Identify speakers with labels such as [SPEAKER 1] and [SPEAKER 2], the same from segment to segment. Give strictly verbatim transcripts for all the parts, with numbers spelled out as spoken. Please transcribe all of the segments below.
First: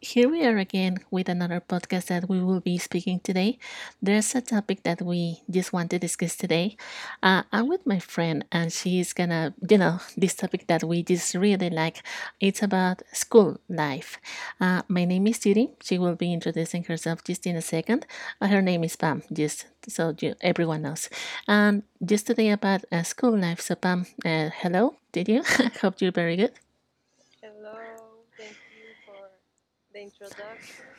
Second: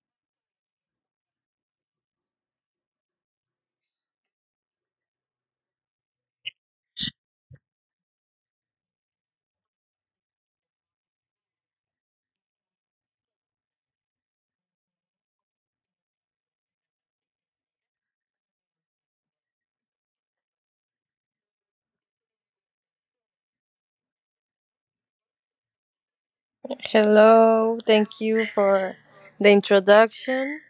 [SPEAKER 1] here we are again with another podcast that we will be speaking today. There's a topic that we just want to discuss today. Uh, I'm with my friend, and she's gonna, you know, this topic that we just really like. It's about school life. Uh, my name is Judy. She will be introducing herself just in a second. Uh, her name is Pam, just so you, everyone knows. And just today about uh, school life. So, Pam, uh, hello. Did you? Hope you're very good.
[SPEAKER 2] Hello, thank you for the introduction,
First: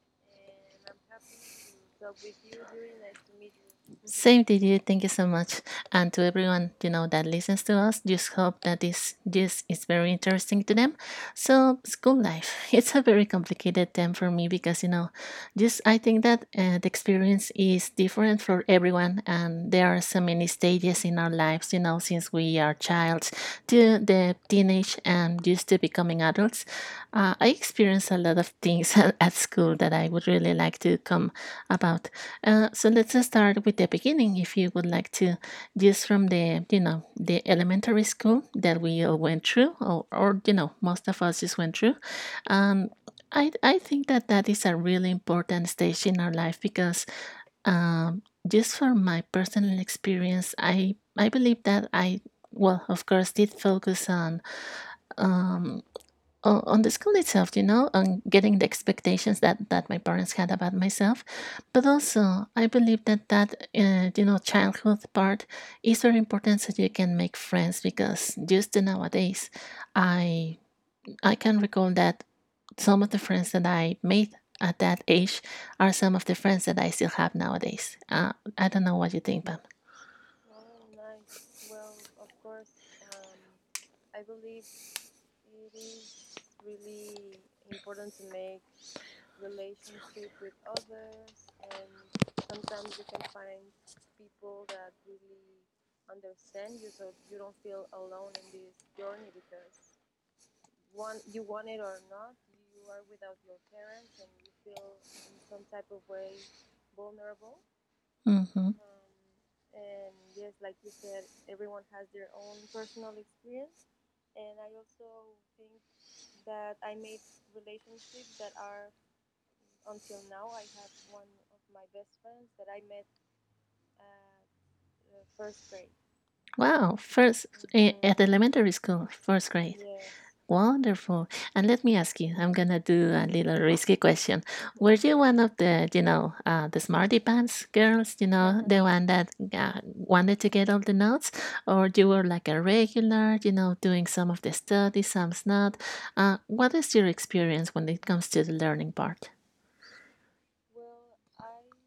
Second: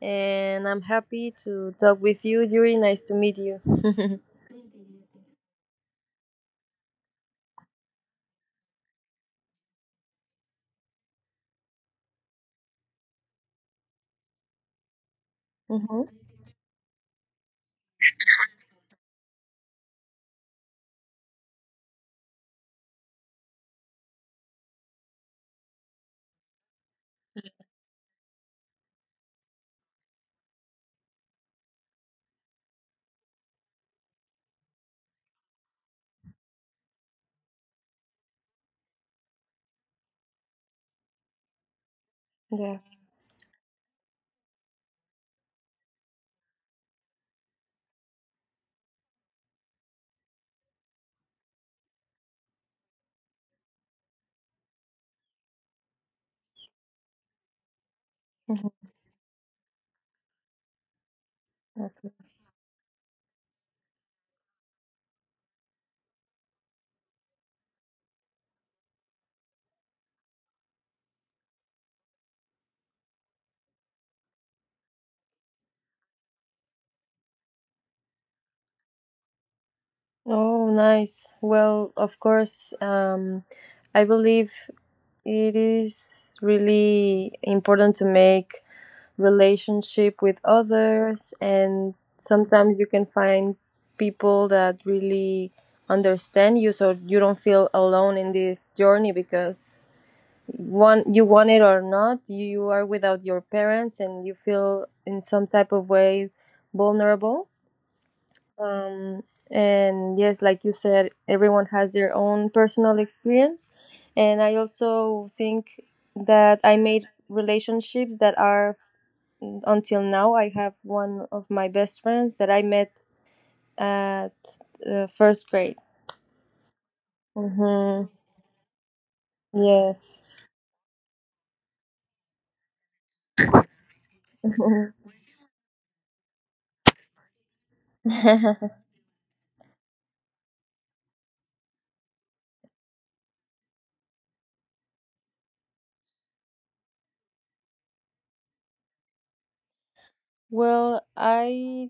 [SPEAKER 2] and I'm happy to talk with you, Yuri. Nice to meet you.
[SPEAKER 1] Same to you. Thank you so much. And to everyone, you know, that listens to us, just hope that this this is very interesting to them. So school life, it's a very complicated term for me because, you know, just I
[SPEAKER 2] Hmm.
[SPEAKER 1] think that uh, the experience is different for everyone. And there are so many stages in our lives, you know, since we are childs to the teenage and used to becoming adults. Uh, I experienced a lot of things at school that I would really like to come about uh, so let's uh, start with the beginning, if you would like to, just from the you know the elementary school that we all went through, or, or you know most of us just went through.
[SPEAKER 2] Yeah.
[SPEAKER 1] Um, I I think that that is a really important stage in our life because um, just from my personal experience, I I believe that I well of course did focus on. Um, uh, on the school itself, you know, on getting the
[SPEAKER 2] Mhm.
[SPEAKER 1] expectations that that my parents had about myself, but
[SPEAKER 2] Okay.
[SPEAKER 1] also I believe that that uh, you know childhood part is very important so you can make friends because just nowadays, I I can recall that some of the friends that I made at that age are some of the friends that I still have nowadays. Uh, I don't know what you think, Pam.
[SPEAKER 2] Oh, nice. Well, of course, um, I believe it is really important to make relationship with others, and sometimes you can find people that really understand you, so you don't feel alone in this journey because want you want it or not you are without your parents and you feel in some type of way vulnerable.
[SPEAKER 1] Hmm.
[SPEAKER 2] um, and yes, like you said, everyone has their own personal experience, and I also think that I made relationships that are until now. I have one of my best friends that I met at uh, first grade.
[SPEAKER 1] Wow, first eh,
[SPEAKER 2] Hmm.
[SPEAKER 1] at elementary school, first grade.
[SPEAKER 2] Yes.
[SPEAKER 1] Wonderful. And let me ask you, I'm gonna do a little risky question. Were you one of the, you know, uh, the smarty pants girls? You know, the one that uh, wanted to get all the notes, or you were like a regular, you know, doing some of the studies, some's not. Uh, what is your experience when it comes to the learning part?
[SPEAKER 2] Well, I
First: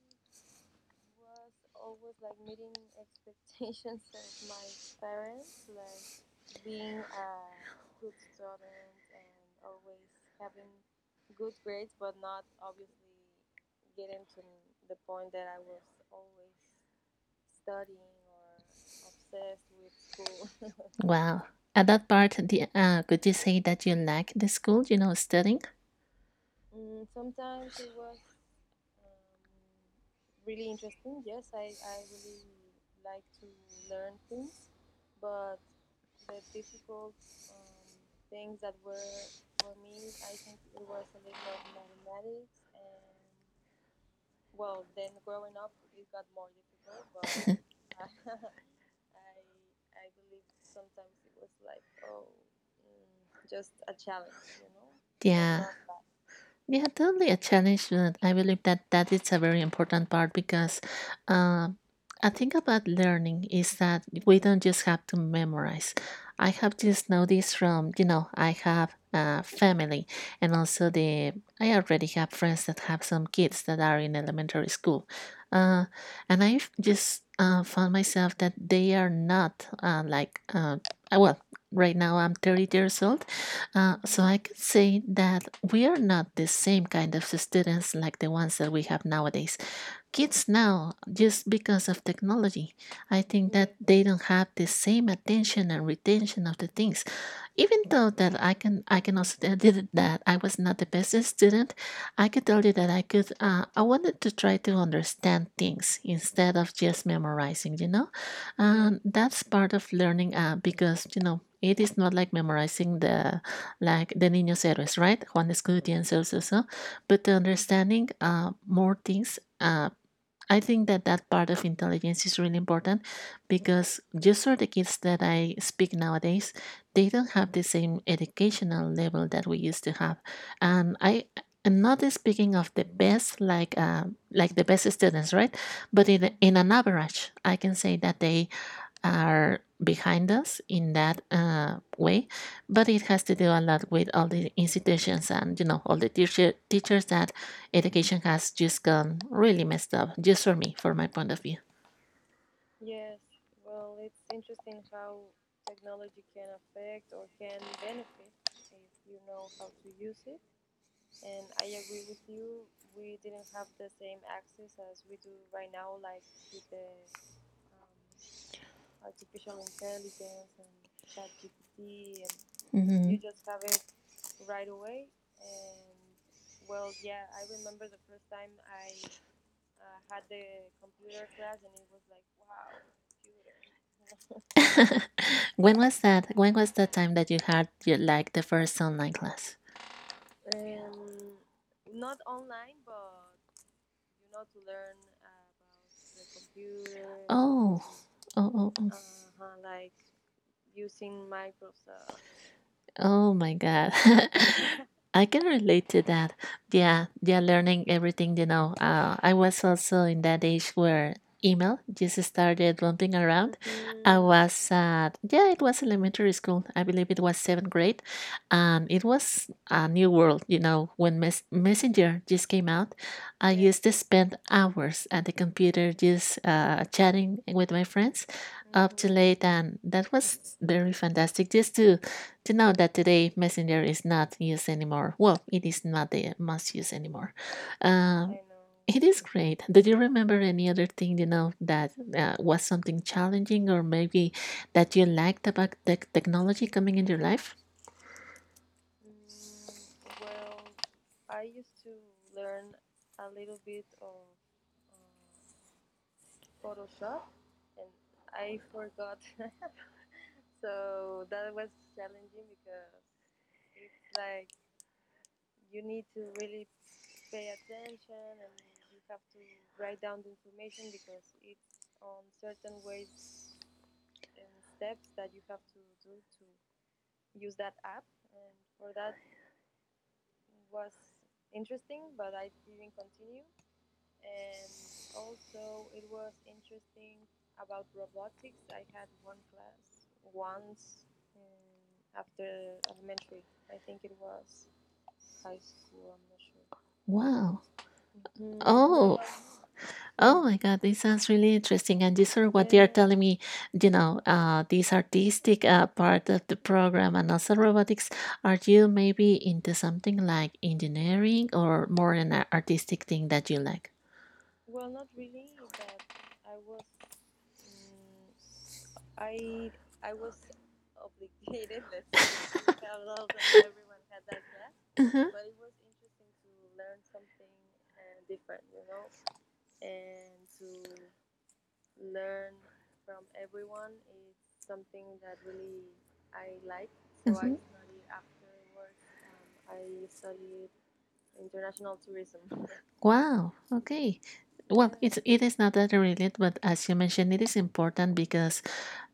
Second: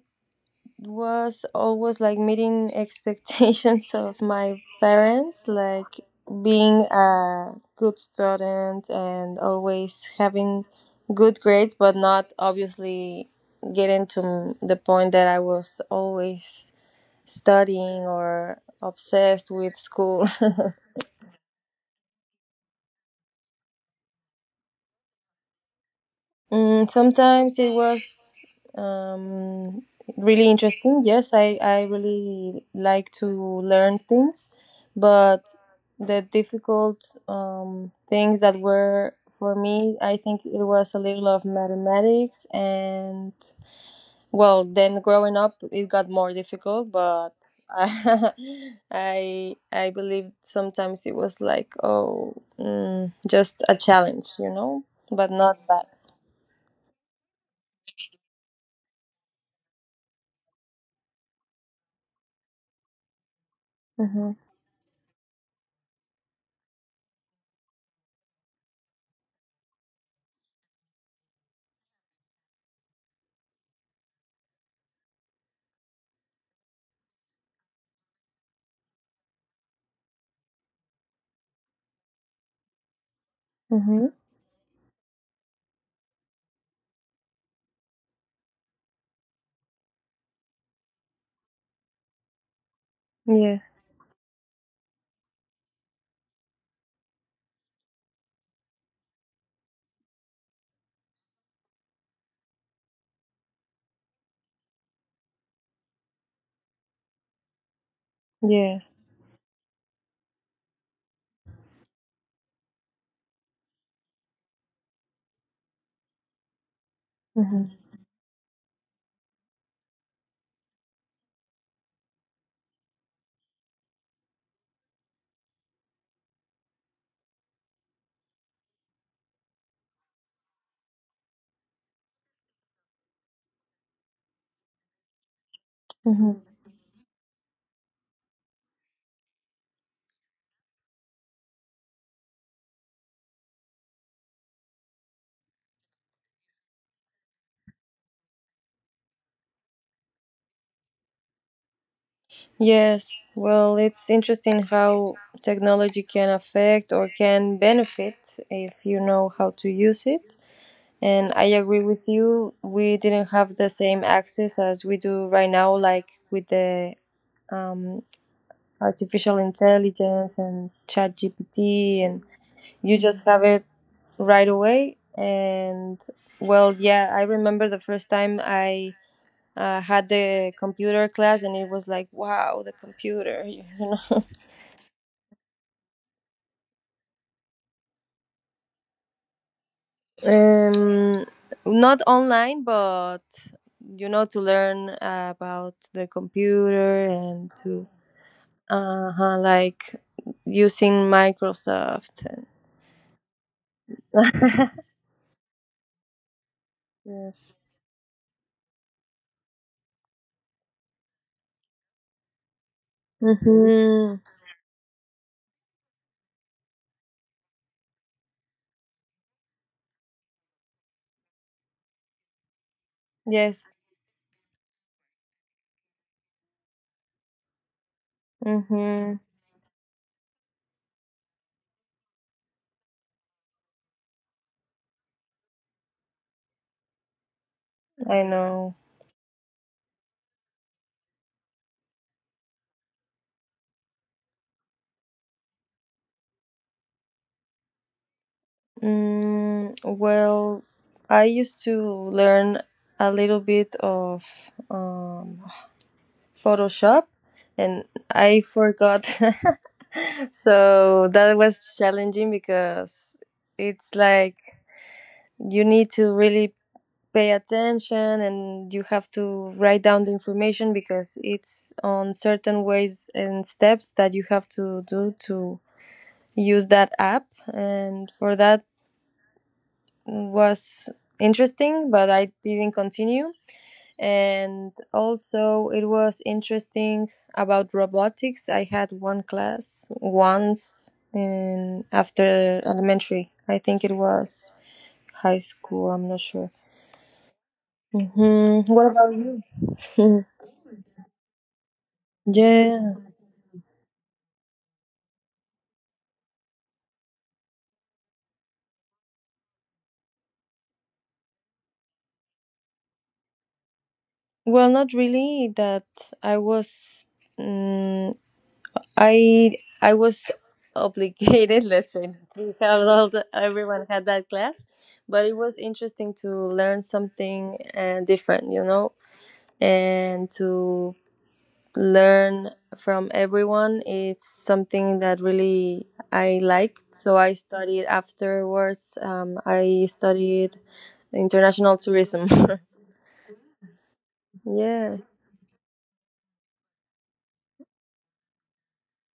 [SPEAKER 2] was always like meeting expectations of my parents, like being a good student and always having good grades, but not obviously getting to the point that I was always studying or obsessed with school.
[SPEAKER 1] Wow. At that part, the uh, could you say that you like the school, you know, studying?
[SPEAKER 2] Mm, sometimes it was um, really interesting. Yes, I, I really like to learn things, but the difficult um, things that were for me, I think it was a little of mathematics, and well, then growing up it got more difficult, but I I I believe sometimes it was like, oh, mm, just a challenge, you know, but not
[SPEAKER 1] Yeah.
[SPEAKER 2] bad.
[SPEAKER 1] Yeah, totally a challenge. But I believe that that is a very important part because uh, I think about learning is that
[SPEAKER 2] Mm-hmm.
[SPEAKER 1] we don't just have to memorize. I have just noticed from, you know, I have uh, family and also the, I already have friends that have some kids that are in elementary school. Uh, and I've just uh, found myself that they are not uh, like, uh, uh, well, right now I'm thirty years old uh,
[SPEAKER 2] Mm-hmm.
[SPEAKER 1] so I could say that we are not the same kind of students like the ones that we have nowadays kids now just because of technology. I think
[SPEAKER 2] Yes.
[SPEAKER 1] that they don't have the same attention and retention of the things, even though that i can i can also tell you that I was not the best student. I could tell you that i could uh, I wanted to try to understand things instead of just memorizing, you know.
[SPEAKER 2] Yes.
[SPEAKER 1] And that's part of learning uh, because you know it is not like memorizing the like the niños héroes, right, Juan Escutia, and so so so but the
[SPEAKER 2] Mm-hmm.
[SPEAKER 1] understanding uh, more things uh, I think that that part of intelligence is really important because just for the kids that I speak nowadays, they don't have the same educational level that we used to have, and I. am not speaking of the best, like uh, like the best students, right? But in
[SPEAKER 2] Mm-hmm.
[SPEAKER 1] in an average, I can say that they are behind us in that uh, way, but it has to do a lot with all the institutions and you know all the teacher, teachers that education has just gone really messed up. Just for me, for my point of view.
[SPEAKER 2] Yes. Well, it's interesting how technology can affect or can benefit if you know how to use it. And I agree with you. We didn't have the same access as we do right now, like with the um, artificial intelligence and chat G P T, and
[SPEAKER 1] You.
[SPEAKER 2] you
[SPEAKER 1] Mhm.
[SPEAKER 2] just have it right away. And well, yeah, I remember the first time I uh, had the computer class and it was like, wow, the computer. You know,
[SPEAKER 1] When was that? When was the time that you had your, like the first online class?
[SPEAKER 2] um, not online, but you know to learn about the computer and
[SPEAKER 1] Oh,
[SPEAKER 2] to
[SPEAKER 1] oh, oh, oh. um,
[SPEAKER 2] uh like using Microsoft and
[SPEAKER 1] Oh my God. I can relate to that. Yeah, yeah,
[SPEAKER 2] yes.
[SPEAKER 1] learning everything, you know. Uh, I was also in that age where email just started bumping around.
[SPEAKER 2] Hmm.
[SPEAKER 1] I was at, yeah, it was elementary school. I believe it was seventh grade. And it was a new world, you know, when mes- Messenger just came out. I Yeah.
[SPEAKER 2] Yes.
[SPEAKER 1] Used to spend hours at the computer just uh, chatting with my friends up to Mm.
[SPEAKER 2] Hmm.
[SPEAKER 1] late. And that was very fantastic just to to know that today Messenger is not used anymore. Well, it is not the must use anymore. I
[SPEAKER 2] I
[SPEAKER 1] Um,
[SPEAKER 2] know.
[SPEAKER 1] it is great. Did you remember any other thing you know that uh, was something challenging or maybe that you liked about the technology coming in your life?
[SPEAKER 2] Mm, well, I used to learn a little bit of um, Photoshop and I forgot. So that was challenging because it's like you need to really pay attention and you have to write down the information because it's on certain ways and steps that you have to do to use that app, and for that was interesting, but I didn't continue. And also it was interesting about robotics. I had one class once in after elementary, I think it was high school, I'm not sure.
[SPEAKER 1] Wow.
[SPEAKER 2] Hmm, what about
[SPEAKER 1] Oh,
[SPEAKER 2] you?
[SPEAKER 1] Oh my God, this sounds really interesting. And these are what they are
[SPEAKER 2] Yeah,
[SPEAKER 1] telling me, you know, uh, this artistic uh, part of the program and also robotics. Are you maybe into something like engineering or more an a- artistic thing that you like?
[SPEAKER 2] well, not really that i was Um. i i was obligated let's say to have all the, everyone had that class, but it was interesting to learn something uh, different, you know, and to learn from everyone. It's something that really I liked, so I
[SPEAKER 1] Mhm, mhm.
[SPEAKER 2] studied afterwards. Um, i studied international tourism.
[SPEAKER 1] Wow. Okay. Well,
[SPEAKER 2] Yes.
[SPEAKER 1] it's it is not that related, but as you mentioned, it is important because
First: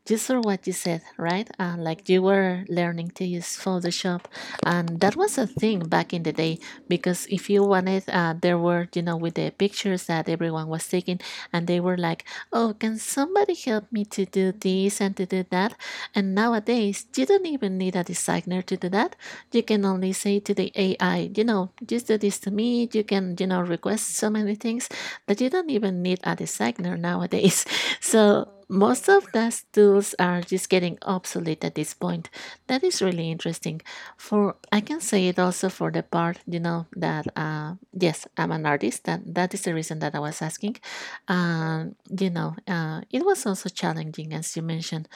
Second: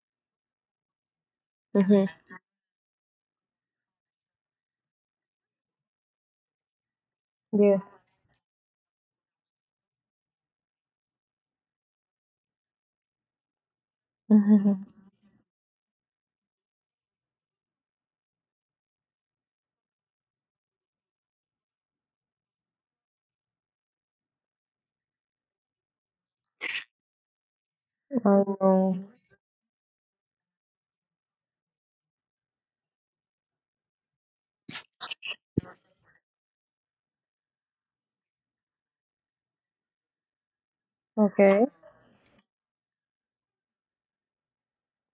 [SPEAKER 1] just for what you said, right? Uh,
[SPEAKER 2] Hmm.
[SPEAKER 1] like you were learning to use Photoshop, and that was a thing back in the day. Because if you
[SPEAKER 2] Yes.
[SPEAKER 1] wanted, uh, there were you know with the pictures that everyone was taking, and they were like, "Oh, can somebody help me to do
[SPEAKER 2] Hmm.
[SPEAKER 1] this and to do that?" And nowadays, you don't even need a designer to do that. You can only say to the A I, you know, just do this to me. You can, you know, request so many things that you don't even need a designer nowadays. So
[SPEAKER 2] Oh, no.
[SPEAKER 1] most of those tools are just getting obsolete at this point. That is really interesting. For I can say it also for the part, you know, that uh, yes, I'm an artist. That that is the reason that I was asking.
[SPEAKER 2] Okay.
[SPEAKER 1] Um, you know, uh, it was also challenging as you mentioned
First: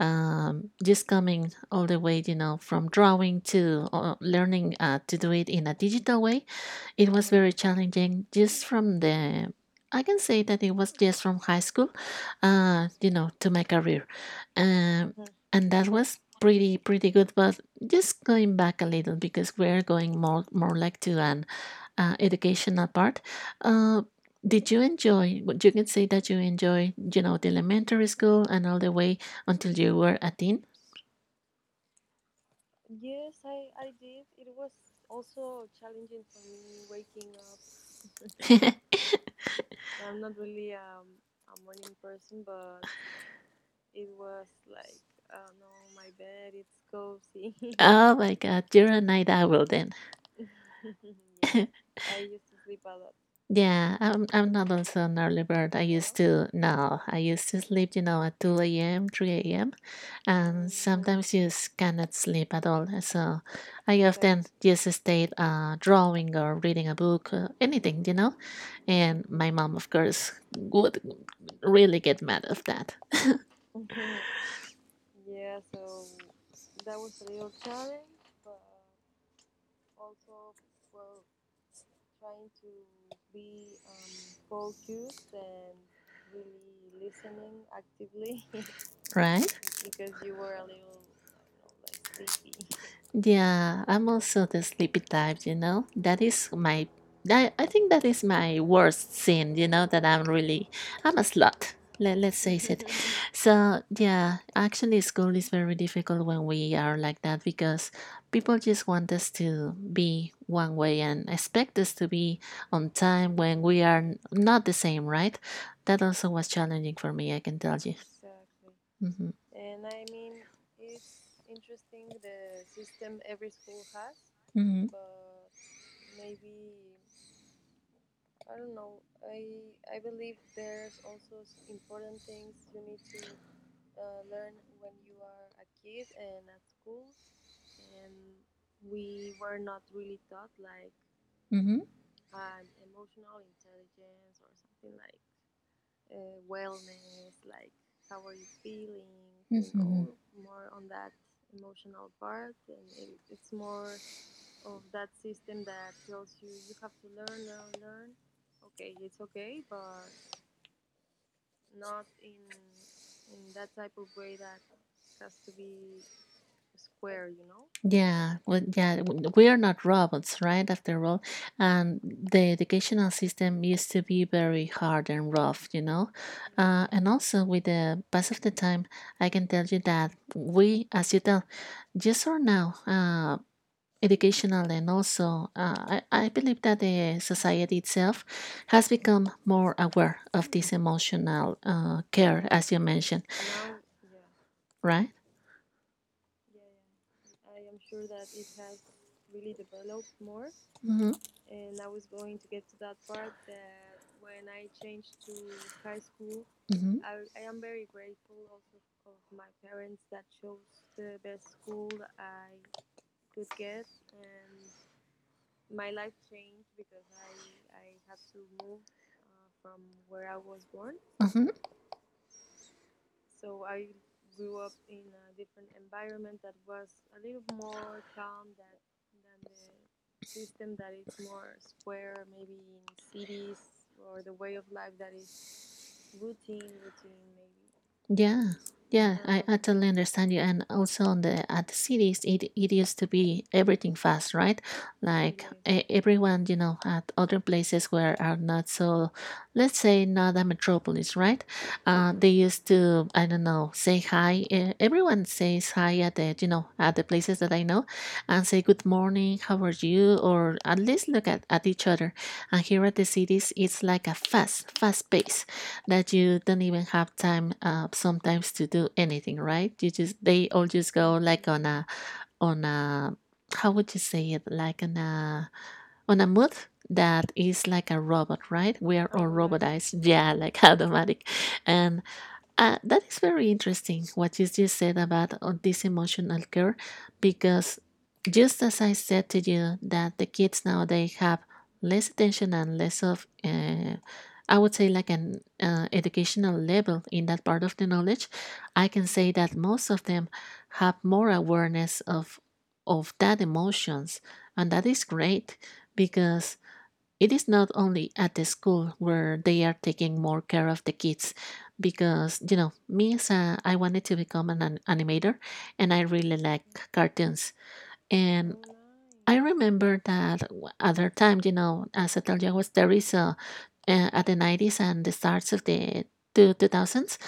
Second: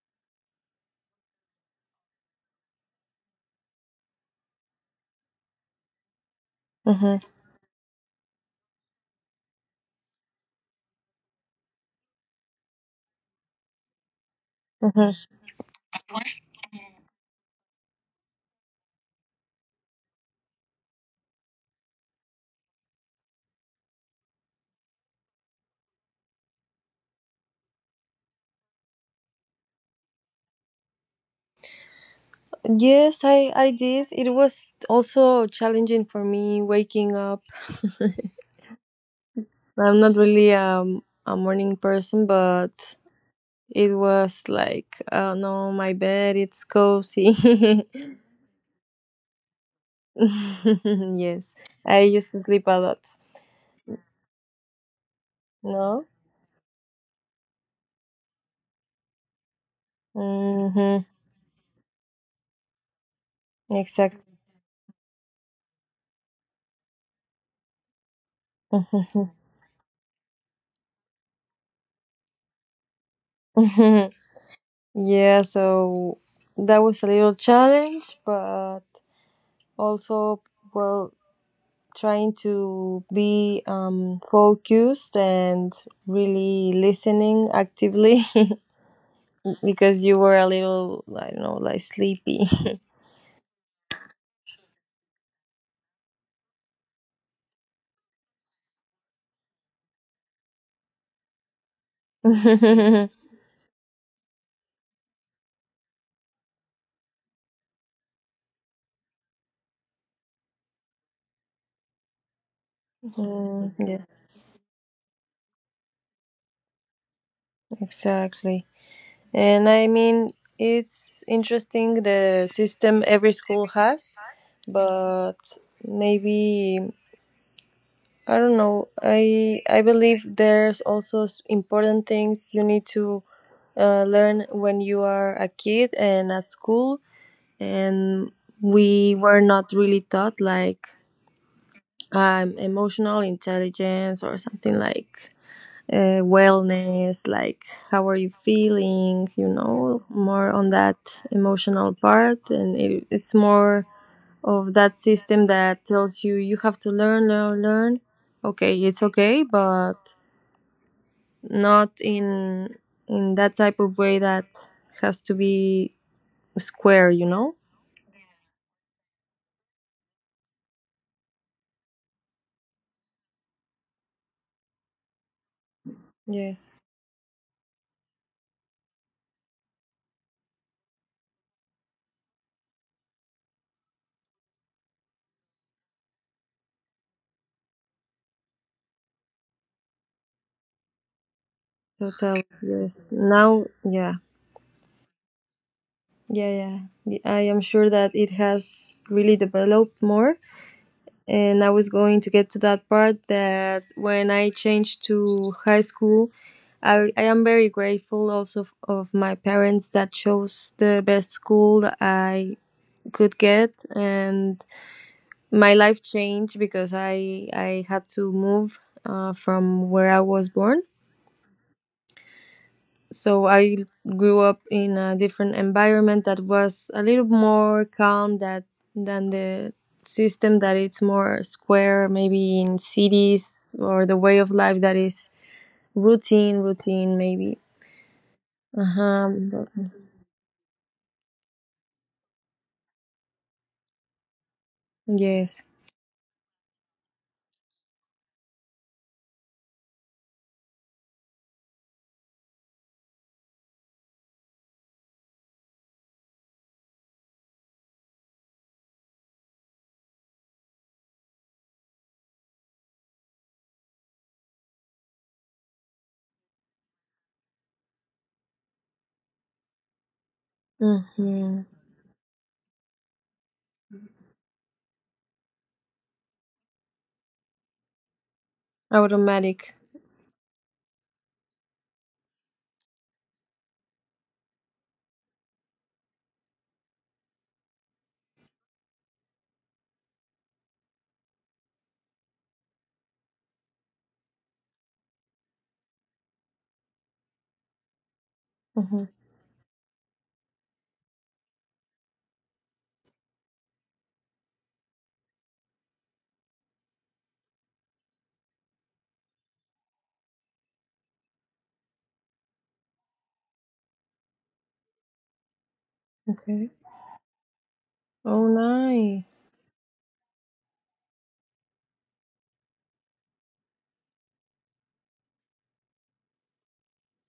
[SPEAKER 1] um, just coming all the way, you know, from drawing to uh, learning uh, to do it in a digital way, it
[SPEAKER 2] Hmm.
[SPEAKER 1] was very challenging. Just from the, I can say that it was just from high school, uh, you know, to my career. Um
[SPEAKER 2] Hmm.
[SPEAKER 1] and that was pretty pretty good, but just going back a little because we're going more more like to an uh, educational part. uh, did you enjoy what you can say that you enjoy you know the elementary school and all the way until you were a teen?
[SPEAKER 2] Yes, i i did. It was also challenging for me waking up. I'm not really um, a morning person, but it was like, oh no, my bed, it's cozy.
[SPEAKER 1] Oh my God, you're a night owl then.
[SPEAKER 2] Yes, I used to sleep a lot.
[SPEAKER 1] Yeah, I'm I'm not also an early bird. I
[SPEAKER 2] No?
[SPEAKER 1] used to no, I used to sleep, you know, at two a m, three a m and
[SPEAKER 2] Mm-hmm.
[SPEAKER 1] sometimes you s- cannot sleep at all. eh, So I
[SPEAKER 2] Exactly.
[SPEAKER 1] often just stayed uh, drawing or reading a book, uh, anything, you know. And my mom, of course, would really get mad of that,
[SPEAKER 2] Yeah, so that was a little challenge, but also, well, trying to be um, focused and really listening actively,
[SPEAKER 1] right?
[SPEAKER 2] because you were a little, I don't know, like sleepy.
[SPEAKER 1] Yeah, I'm also the sleepy type, you know. That is my I I think that is my worst sin, you know, that I'm really I'm a slut. Let, let's face it. Mhm. So, yeah, actually school is very difficult when we are like that because people just want us to be one way and expect us to be on time when
[SPEAKER 2] Mm,
[SPEAKER 1] we are n-
[SPEAKER 2] yes.
[SPEAKER 1] not the same, right? That also was challenging for me, I can tell you.
[SPEAKER 2] Exactly.
[SPEAKER 1] Mhm.
[SPEAKER 2] And I mean, it's interesting the system every school has,
[SPEAKER 1] Mhm.
[SPEAKER 2] but maybe, I don't know. I I believe there's also s- important things you need to uh, learn when you are a kid and at school, and we were not really taught like
[SPEAKER 1] Mhm.
[SPEAKER 2] um, emotional intelligence or something like uh, wellness, like how are you feeling, you
[SPEAKER 1] Mhm.
[SPEAKER 2] know,
[SPEAKER 1] Mhm.
[SPEAKER 2] more on that
[SPEAKER 1] That.
[SPEAKER 2] emotional part. And it, it's more of that system that tells you you have to learn, learn, learn. Okay, it's okay, but not in in that type of way that has to be square, you know.
[SPEAKER 1] Yeah, well, yeah, w- we are not robots, right? After all, and the educational system used to be very hard and rough, you know.
[SPEAKER 2] Yes,
[SPEAKER 1] Uh, and also, with the pass of the time, I can tell you that we, as you tell, yes or now, uh, educational and also, uh, I, I believe that the society itself has become more aware of this emotional uh,
[SPEAKER 2] total.
[SPEAKER 1] care, as you
[SPEAKER 2] Yes.
[SPEAKER 1] mentioned,
[SPEAKER 2] Now, yeah,
[SPEAKER 1] right?
[SPEAKER 2] yeah, yeah. Y- I am sure that it has really developed more,
[SPEAKER 1] Mm-hmm,
[SPEAKER 2] and I was going to get to that part that when I changed to high school,
[SPEAKER 1] mm-hmm,
[SPEAKER 2] I, I am very grateful also of, of my parents that chose the best school that I could get, and my life changed because I I had to move uh, from where I was born. So I grew up in a different environment that was a little more calm that than the system that it's more square, maybe in cities or the way of life that is routine, routine maybe.
[SPEAKER 1] yeah, yeah,
[SPEAKER 2] Uh-huh.
[SPEAKER 1] I,
[SPEAKER 2] But-
[SPEAKER 1] totally understand you. And also on the at the cities, it it used to be everything fast, right? Like
[SPEAKER 2] Yes.
[SPEAKER 1] Yeah. e- everyone, you know, at other places where are not so, let's say, not a metropolis, right? Uh, hmm they used to, I don't know, say hi. e- Everyone says hi at the, you know, at the places that I know, and say good morning, how are you, or at least look at at each other. And here at the cities, it's like a fast, fast pace that you don't even have time uh, sometimes to do anything, right? You just, they all just go like
[SPEAKER 2] Mm-hmm.
[SPEAKER 1] on a on a how would you say it, like on a on a mood that is like a robot, right? We are all
[SPEAKER 2] Automatic.
[SPEAKER 1] robotized. Yeah, like automatic. And uh, that is very interesting what you just said about uh, this emotional care, because just as I said to you, that the kids nowadays have less attention and less of, uh, I would say, like an uh, educational level in that part of the knowledge, I
[SPEAKER 2] Mm-hmm.
[SPEAKER 1] can say that most of them have more awareness of of that emotions, and that is great, because it is not only at the school where they are taking more care of the kids, because, you know, me as a, I wanted to become an, an animator, and I really like
[SPEAKER 2] Okay.
[SPEAKER 1] cartoons.
[SPEAKER 2] Oh,
[SPEAKER 1] And I
[SPEAKER 2] nice.
[SPEAKER 1] remember that w- other times, you know, as I told you, I was there is a, uh, at the nineties and the starts of the two- 2000s,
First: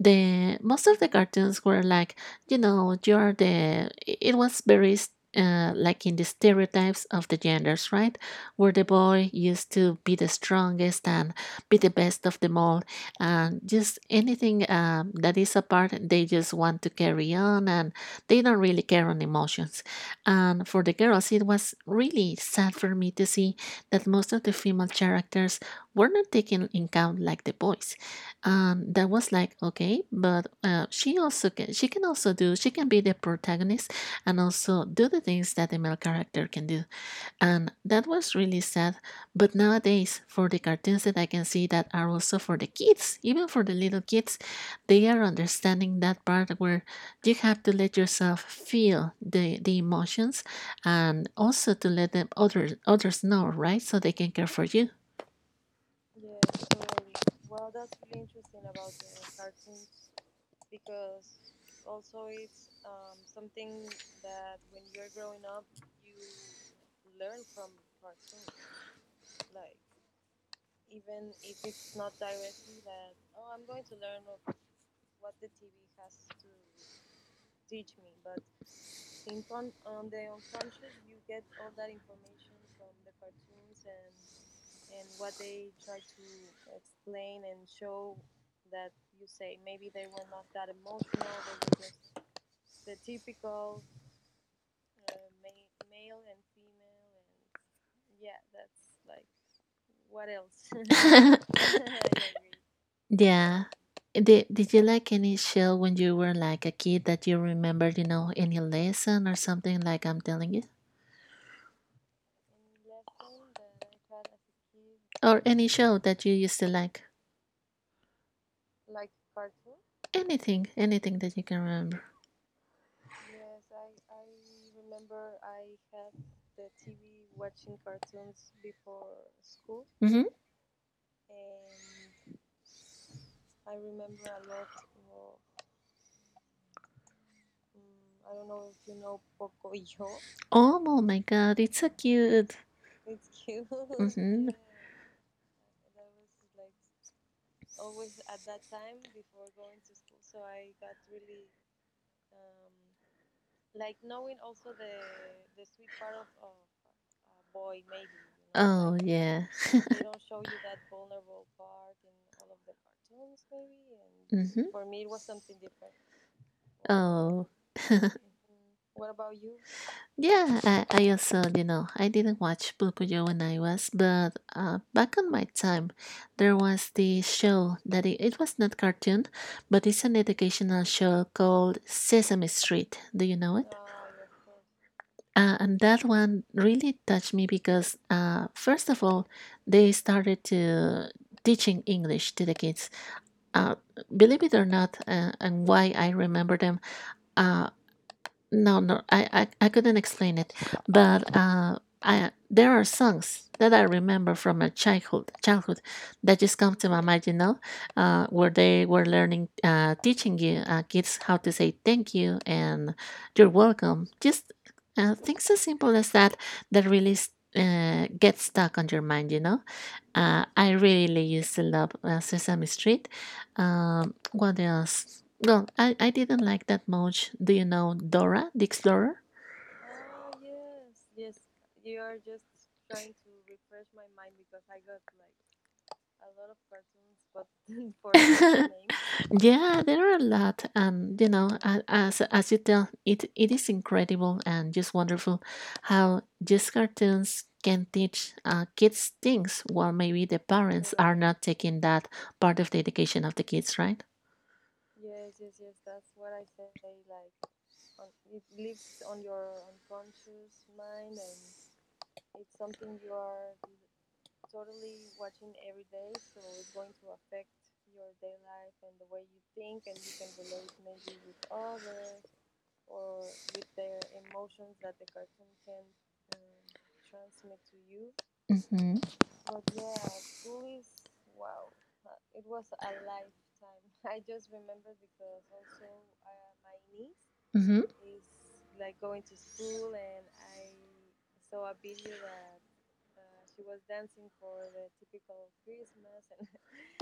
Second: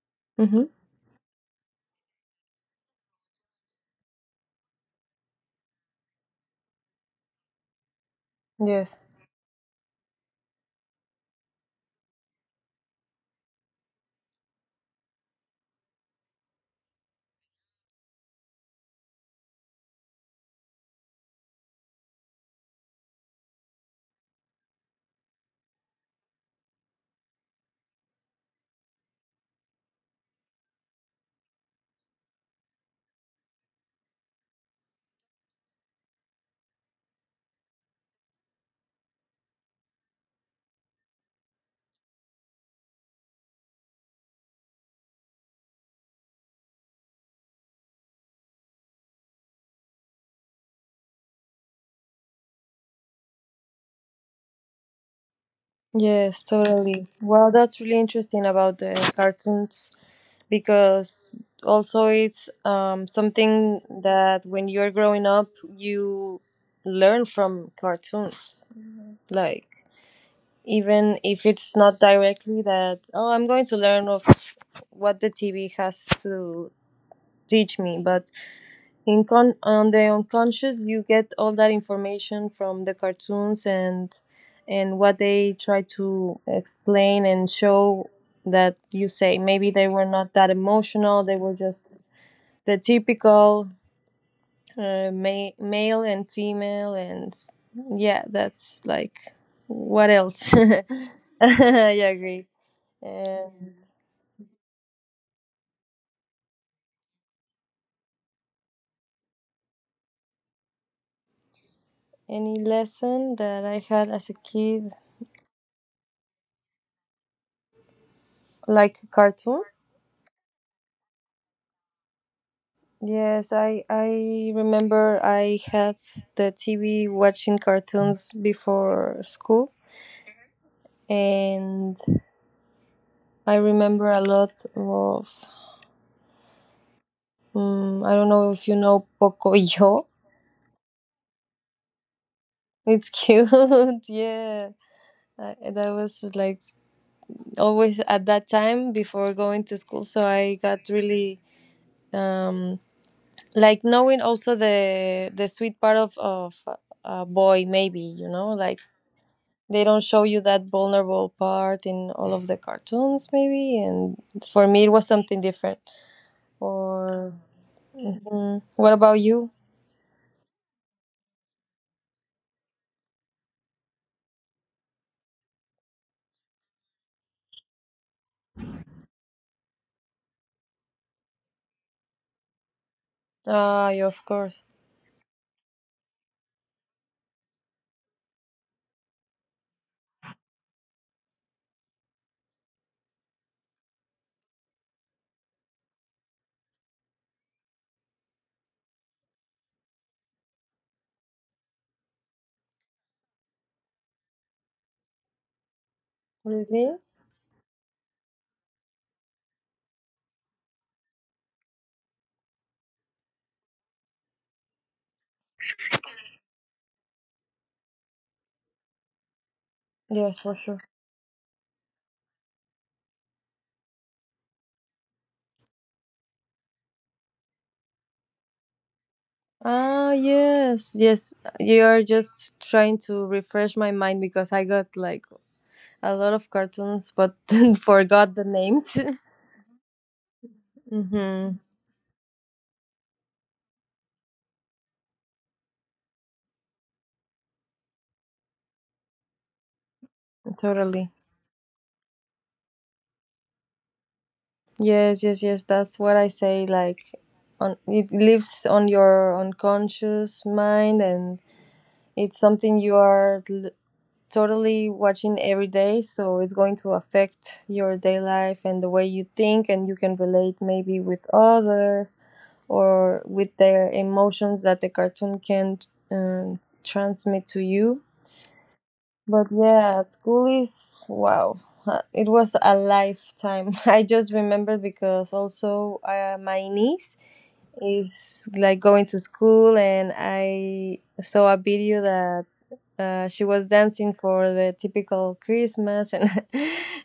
[SPEAKER 1] the
[SPEAKER 2] Mm-hmm.
[SPEAKER 1] most of the cartoons were like, you know, you're the, it was very s- uh, like in the stereotypes of the genders, right? Where the
[SPEAKER 2] Yes.
[SPEAKER 1] boy used to be the strongest and be the best of them all, and just anything um, that is apart, they just want to carry on and they don't really care on emotions. And for the girls, it was really sad for me to see that most of the female characters were not taken in count like the boys. And that was like, okay, but uh, she also can, she can also do, she can be the protagonist and also do the things that the male character can do. And that was really sad. But nowadays, for the cartoons that I can see that are also for the kids, even for the little kids, they are understanding that part where you have to let yourself feel the, the emotions and also to let them others others know, right? So they can care for you.
[SPEAKER 2] Yes, totally. Well, that's really interesting about the cartoons because also it's um, something that when you're growing up you learn from cartoons, like, even if it's not directly that, oh, I'm going to learn of what the TV has to teach me, but in con- on the unconscious you get all that information from the cartoons, and and what they try to explain and show, that you say maybe they were not that emotional, they were just the typical uh, ma- male and female, and yeah, that's like, what else? I agree.
[SPEAKER 1] Yeah.
[SPEAKER 2] And
[SPEAKER 1] Did, did you like any show when you were like a kid that you remembered, you know, any lesson or something like I'm telling you?
[SPEAKER 2] any lesson that I had as a kid?
[SPEAKER 1] Or any show that you used to like?
[SPEAKER 2] Like a cartoon?
[SPEAKER 1] Anything, anything that you can remember.
[SPEAKER 2] Yes, i i remember I had the TV watching cartoons before school,
[SPEAKER 1] Hmm.
[SPEAKER 2] and I remember a lot of, um, I don't know if you know Pocoyo.
[SPEAKER 1] Oh, oh my God, it's so cute.
[SPEAKER 2] It's cute,
[SPEAKER 1] Hmm.
[SPEAKER 2] yeah. Uh, that was like always at that time before going to school, so I got really um, like knowing also the the sweet part of of a boy, maybe, you know, like
[SPEAKER 1] Oh yeah.
[SPEAKER 2] they don't show you that vulnerable part in all of the cartoons, maybe. And for me,
[SPEAKER 1] Hmm.
[SPEAKER 2] it was something different. Or
[SPEAKER 1] Oh
[SPEAKER 2] Mhm. What about you?
[SPEAKER 1] yeah. I, I also, you know, I didn't watch Bokujo when I was, but uh, back on my time, there was this show that it, it was not cartoon, but it's an educational show called Sesame Street. Do you know it?
[SPEAKER 2] Ah, yeah, of
[SPEAKER 1] No, no.
[SPEAKER 2] course.
[SPEAKER 1] Uh, and that one really touched me because, uh, first of all, they started to teaching English to the kids. Uh, Believe it or not, uh, and why I remember them, uh, no, no, I, I, I couldn't explain it, but uh, I there are songs that I remember from my childhood, childhood, that just come to
[SPEAKER 2] Really?
[SPEAKER 1] my mind, you know, uh, where they were learning, uh, teaching you uh, kids how to say thank you and you're welcome. Just uh, things as simple as that, that really s- uh, get stuck on your mind, you know.
[SPEAKER 2] Yes,
[SPEAKER 1] Uh,
[SPEAKER 2] for
[SPEAKER 1] I
[SPEAKER 2] sure.
[SPEAKER 1] really used to love uh, Sesame Street. um, what else? Well, I, I didn't like that much. Do you know Dora the Explorer?
[SPEAKER 2] Ah, yes, yes. You are just trying to refresh my mind because I got like a lot of cartoons but forgot the names.
[SPEAKER 1] Yeah, there are a lot, and you know,
[SPEAKER 2] Mm-hmm.
[SPEAKER 1] a- as as you tell, it it is incredible and just wonderful how just cartoons can teach uh, kids things while maybe the parents
[SPEAKER 2] Totally.
[SPEAKER 1] are Correct. Not taking that part of the education of the kids, right?
[SPEAKER 2] Yes, yes, yes. That's what I say. Like, on it lives on your unconscious mind, and it's something you are l- totally watching every day, so it's going to affect your day life and the way you think, and you can relate maybe with others or with their emotions that the cartoon can um, transmit to you.
[SPEAKER 1] Mm-hmm.
[SPEAKER 2] But yeah, at school is wow. Uh, It was a lifetime. I just remember because also uh, my niece
[SPEAKER 1] Mm-hmm.
[SPEAKER 2] is like going to school and I saw a video that uh, she was dancing for the typical Christmas and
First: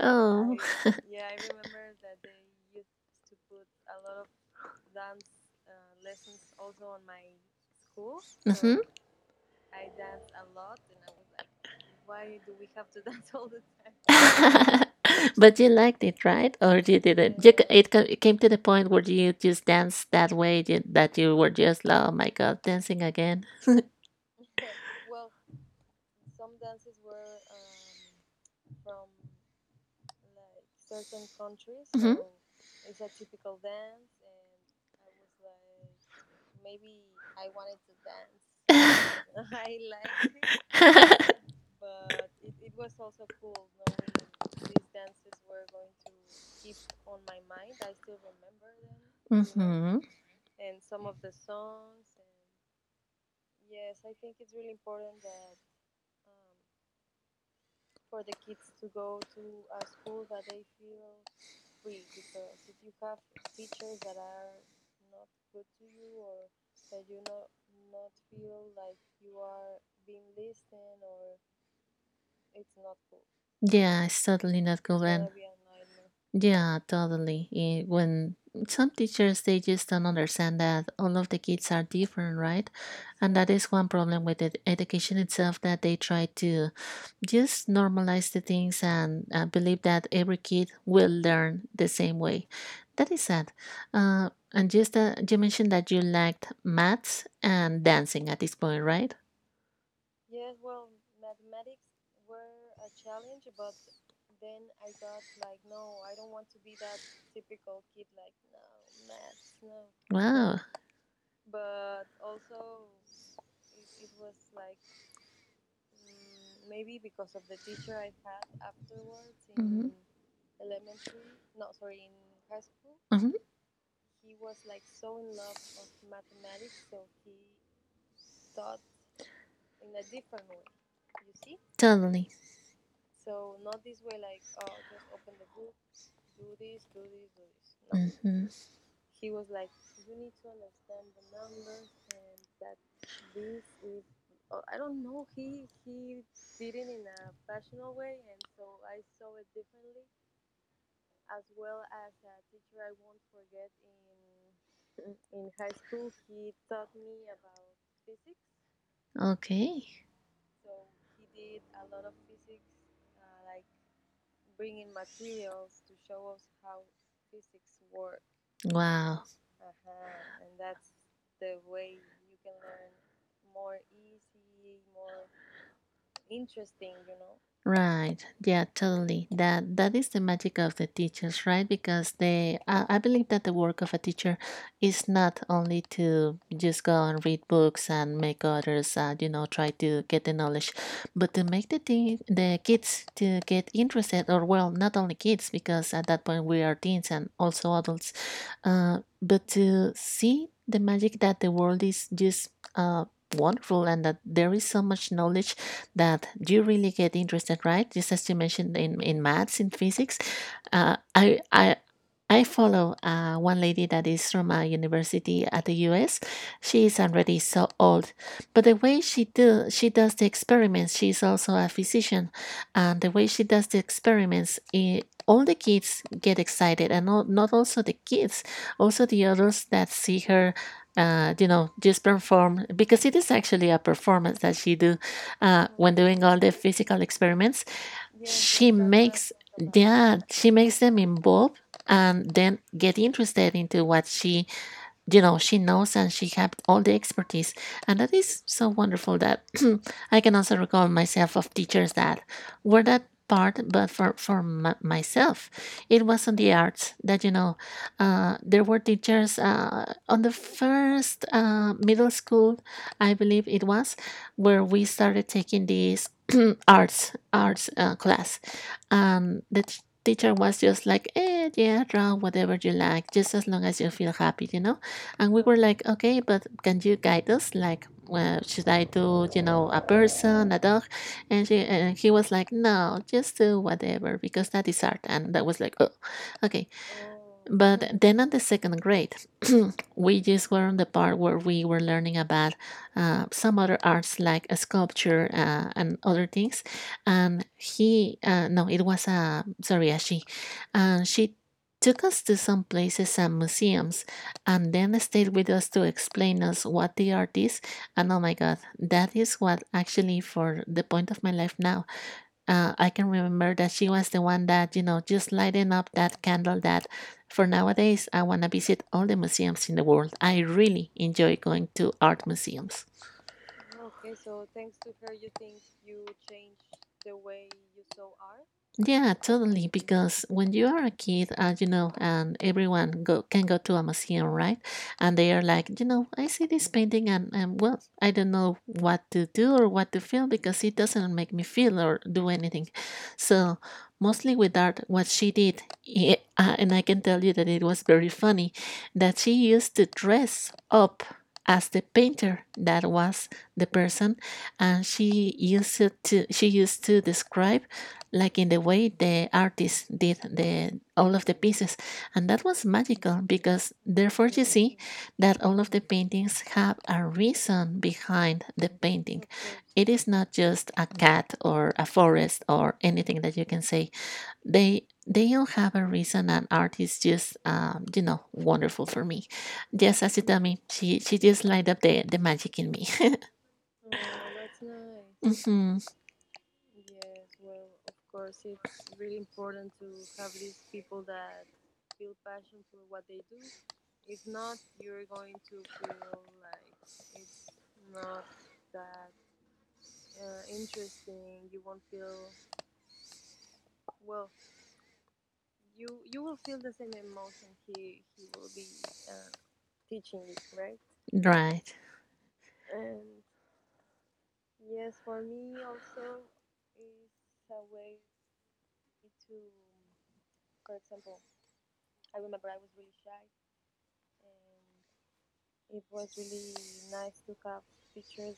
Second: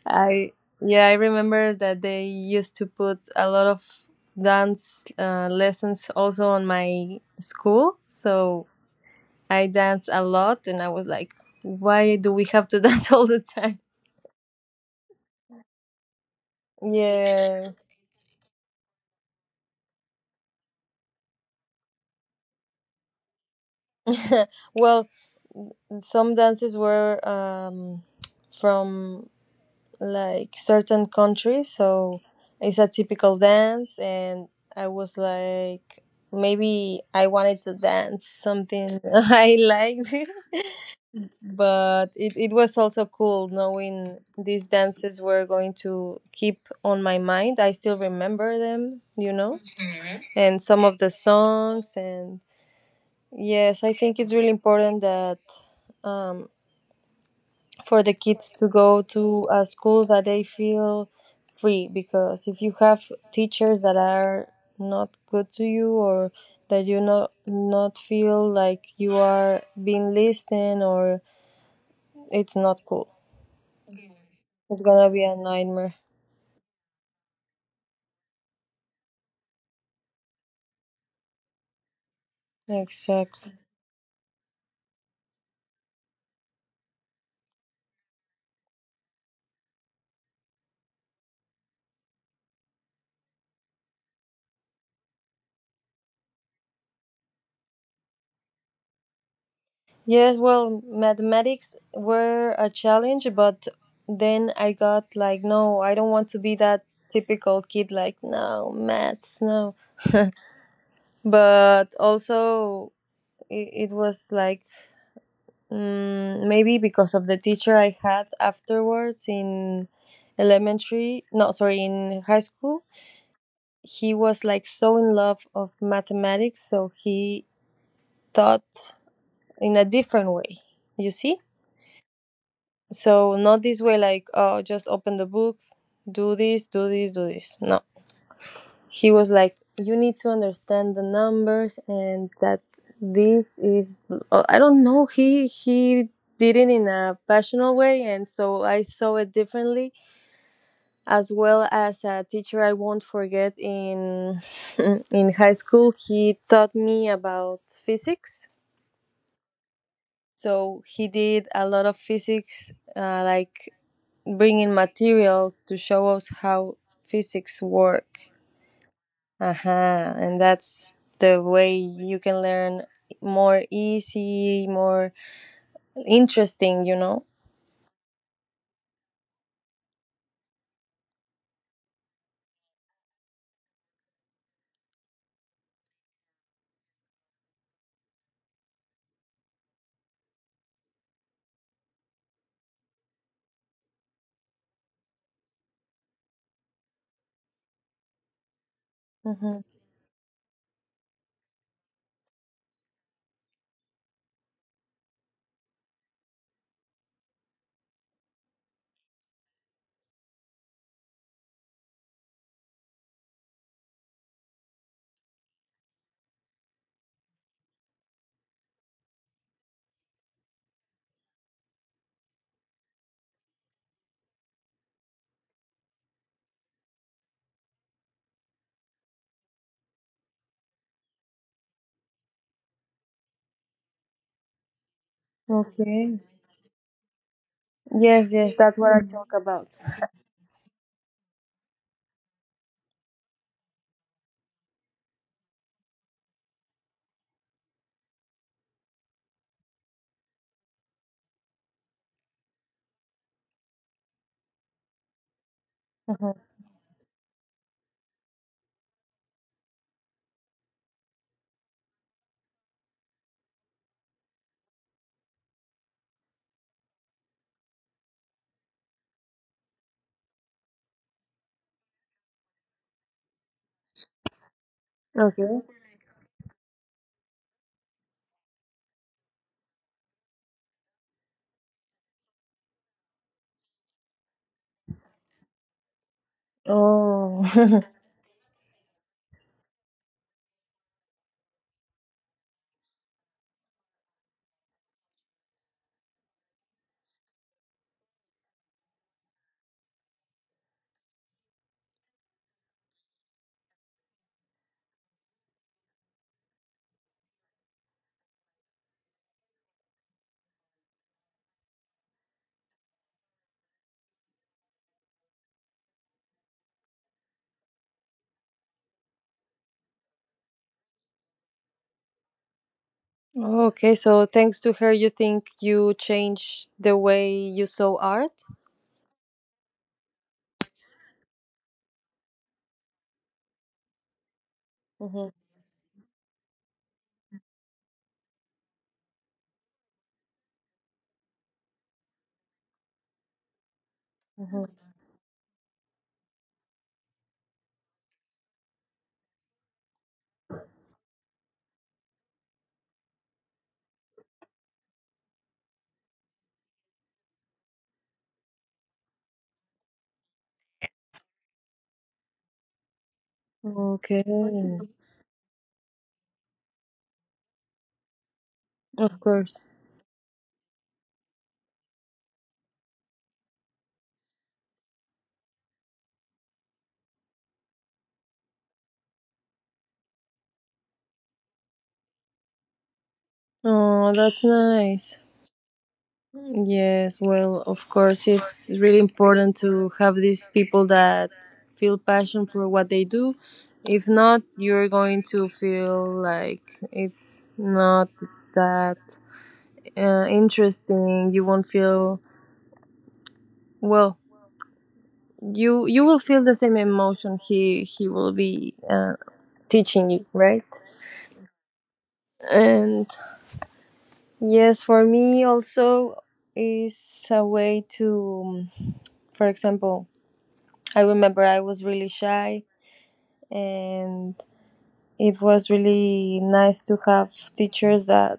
[SPEAKER 1] I
[SPEAKER 2] I,
[SPEAKER 1] Oh.
[SPEAKER 2] yeah, I remember that they used to put a lot of dance uh, lessons also on my school, so
[SPEAKER 1] Mm-hmm.
[SPEAKER 2] I danced a lot and I was like, why do we have to dance all the time?
[SPEAKER 1] But you liked it, right? Or you didn't? You, c-
[SPEAKER 2] Yes.
[SPEAKER 1] it, ca- it came to the point where you just danced that way you, that you were just like, oh my god, dancing again.
[SPEAKER 2] Well, some dances were um, from like certain countries.
[SPEAKER 1] Hmm.
[SPEAKER 2] So it's a typical dance, and I was like, maybe I wanted to dance something I liked,
[SPEAKER 1] Hmm.
[SPEAKER 2] but it, it was also cool knowing these dances were going to keep on my mind. I still remember them, you know, and some of the songs. And yes, I think it's really important that. Um, for the kids to go to a school that they feel free, because if you have teachers that are not good to you or that you not not feel like you are being listened, or it's not cool,
[SPEAKER 1] Yeah, it's totally not It's
[SPEAKER 2] it's gonna be
[SPEAKER 1] cool.
[SPEAKER 2] a nightmare.
[SPEAKER 1] Yeah, totally. Eh, when some teachers, they just don't understand that all of the kids are different, right? And that
[SPEAKER 2] Exactly.
[SPEAKER 1] is one problem with it, education itself, that they try to just normalize the things and uh, believe that every kid will learn the same way. That is sad. Uh, and just uh, you mentioned that you liked maths and dancing at this point, right?
[SPEAKER 2] Yes, well, mathematics were a challenge, but then I got like, no, I don't want to be that typical kid like, no, maths, no.
[SPEAKER 1] Yeah, wow.
[SPEAKER 2] But also it, it was like, mm, maybe because of the teacher I had afterwards
[SPEAKER 1] Hmm.
[SPEAKER 2] in elementary, no, sorry, in high school.
[SPEAKER 1] Sing. Hmm.
[SPEAKER 2] He was like so in love of mathematics, so he taught in a different way. You see,
[SPEAKER 1] Totally.
[SPEAKER 2] so not this way like, oh, just open the book, do this, do this, do this. No,
[SPEAKER 1] Mm-hmm.
[SPEAKER 2] he was like, you need to understand the numbers and that this is uh, I don't know, he he did it in a passionate way, and so I saw it differently, as well as a teacher I won't forget in in high school. He taught me about physics,
[SPEAKER 1] Okay.
[SPEAKER 2] so he did a lot of physics uh, like bringing materials to show us how physics work.
[SPEAKER 1] Wow.
[SPEAKER 2] Uh-huh. And that's the way you can learn more easy, more interesting, you know?
[SPEAKER 1] Right. Yeah, totally. That that is the magic of the teachers, right? Because they I I believe that the work of a teacher is not only to just go and read books and make others uh, you know, try to get the knowledge, but to make the teen, the kids to get interested, or well, not only kids, because at that point we are teens and also adults. Uh, but
[SPEAKER 2] Mm-hmm.
[SPEAKER 1] to see the magic that the world is just uh wonderful, and that there is so much knowledge that you really get interested, right? Just as you mentioned in, in maths, in physics. Uh, I, I, I follow uh, one lady that is from a university at the U S. She is already so old, but the way she do she does the experiments. She is also a physician, and the way she does the experiments, I- all the kids get excited, and not, not also the kids, also the others that see her. Uh, you know, just perform, because it is actually a performance that she do, uh, when
[SPEAKER 2] Okay.
[SPEAKER 1] doing all the physical experiments,
[SPEAKER 2] Yes, yes,
[SPEAKER 1] she
[SPEAKER 2] that's what I
[SPEAKER 1] makes
[SPEAKER 2] talk about.
[SPEAKER 1] yeah she makes them involved and then get interested into what she you know she knows, and she had all the expertise. And that is so wonderful that I can also recall myself of teachers that were that part, but for for m- myself it was
[SPEAKER 2] Mhm.
[SPEAKER 1] on the arts that you know uh, there were teachers uh, on the first uh, middle school, I believe it was, where we started taking these arts arts uh, class. um, the t- teacher was just like, eh, yeah, draw whatever you like, just as long as you feel happy, you know. And we were
[SPEAKER 2] Okay.
[SPEAKER 1] like, okay, but can you guide us? Like, well, should I do, you know, a person, a dog? And she and he was like, no, just do whatever because that is art. And that was like, oh, okay.
[SPEAKER 2] Oh.
[SPEAKER 1] But then at the second grade, we just were on the part where we were learning about uh, some other arts, like a sculpture uh, and other things. And he, uh, no, it was a, sorry, a she. And she took us to some places and museums, and then they stayed with us to explain us what the art is. And oh my god, that is what actually for the point of my life now, uh, I can remember that she was the one that you know just lighting up that candle, that for nowadays I want to visit all the museums in the world. I really enjoy going to art museums.
[SPEAKER 2] Okay. So thanks to her, you think you changed the way you saw art?
[SPEAKER 1] Yeah, totally. Because when you are a kid, uh, you know, and everyone go, can go to a museum, right? And
[SPEAKER 2] Mm-hmm.
[SPEAKER 1] they are like, you know, I see this painting, and, and well, I don't know what to do or what to feel, because it doesn't make me feel or do anything. So, mostly with
[SPEAKER 2] Mm-hmm.
[SPEAKER 1] art, what she did, i- uh, and I can tell you that it was very funny, that she used to dress up as the painter that was the person, and she used it to she used to describe like in the way the artist did the all of the pieces. And that was magical, because
[SPEAKER 2] Okay.
[SPEAKER 1] therefore you see that all of the paintings have a reason behind the
[SPEAKER 2] Of
[SPEAKER 1] painting.
[SPEAKER 2] course.
[SPEAKER 1] It is not just a cat or a forest or anything that you can say. They they all have a reason, and art is just um, you know, wonderful for me. Just as you tell me, she she just light up the the magic in me.
[SPEAKER 2] Oh, that's nice.
[SPEAKER 1] Mhm.
[SPEAKER 2] Yes, well, of course, it's really important to have these people that feel passion for what they do. If not, you're going to feel like it's not that uh, interesting. You won't feel well. You you will feel the same emotion he he will be uh, teaching you, right?
[SPEAKER 1] Right,
[SPEAKER 2] And yes, for me also is a way to, for example, I remember I was really shy, and it was really nice to have teachers that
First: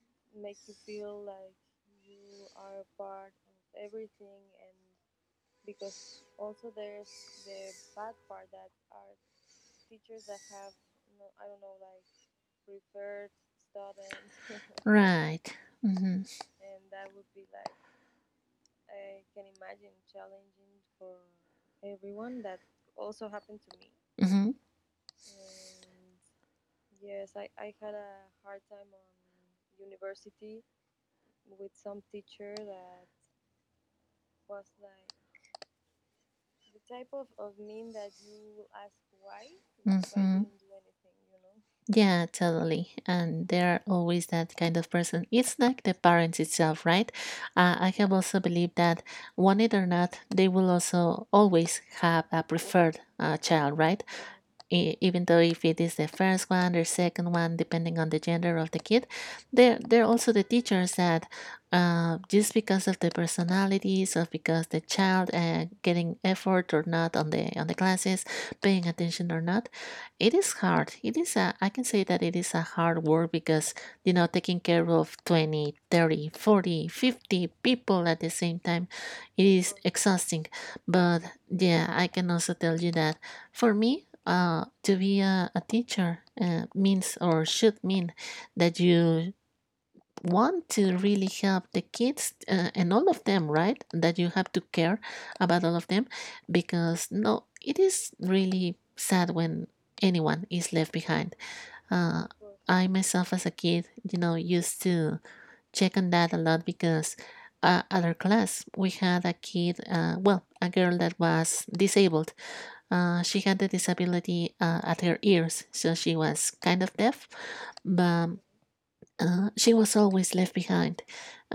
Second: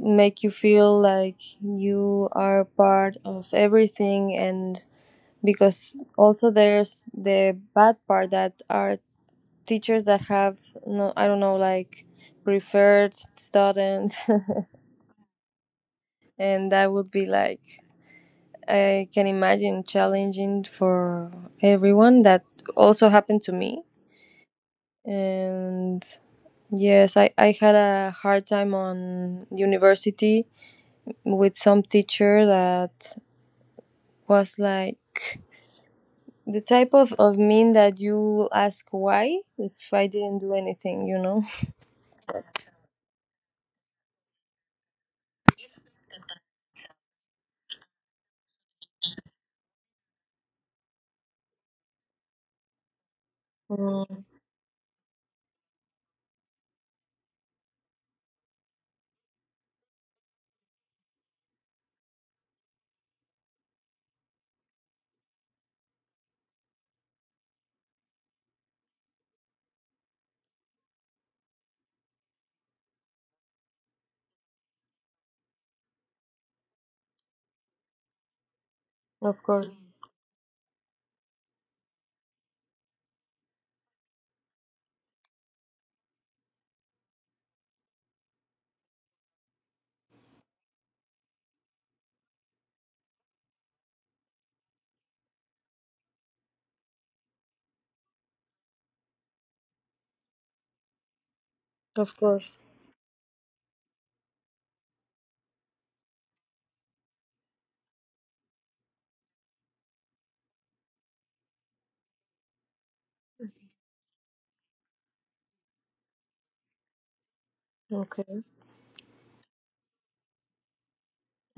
[SPEAKER 2] make you feel like you are part of everything. And because also there's the bad part that are teachers that have no, I don't know, like preferred students.
[SPEAKER 1] right, mm-hmm.
[SPEAKER 2] And that would be like I can imagine challenging for everyone. That also happened to me.
[SPEAKER 1] Mm-hmm.
[SPEAKER 2] And yes, I, I had a hard time on university with some teacher that was like the type of, of mean that you ask why if I didn't
[SPEAKER 1] Mm-hmm.
[SPEAKER 2] do anything, you know?
[SPEAKER 1] Yeah, totally. And they're always that kind of person. It's like the parents itself, right? Uh, I have also believed that, want it or not, they will also always have a preferred uh, child, right?
[SPEAKER 2] Mm,
[SPEAKER 1] e- even though if it is the first one or second one depending on the gender of the kid, there there are also the teachers that uh, just because of the personalities or because the child uh, getting effort or not on the on the classes, paying attention or not, it is hard, it is a I can say that it is a hard work, because you know, taking care of twenty, thirty, forty, fifty people at the same time,
[SPEAKER 2] of
[SPEAKER 1] it
[SPEAKER 2] course,
[SPEAKER 1] is exhausting. But yeah, I can also tell you that for me, uh, to be a, a teacher uh, means or should mean that you want to really help the kids uh, and all of them, right? That you have to care about all of them because no, it is really sad when anyone is left behind.
[SPEAKER 2] of
[SPEAKER 1] Uh,
[SPEAKER 2] course.
[SPEAKER 1] I myself, as a kid, you know, used to check on that a lot because uh, at our class we had a kid, uh, well, a girl that was disabled. Uh, she had the disability uh, at her ears, so she was kind of deaf, but
[SPEAKER 2] Okay.
[SPEAKER 1] uh, she was always left behind.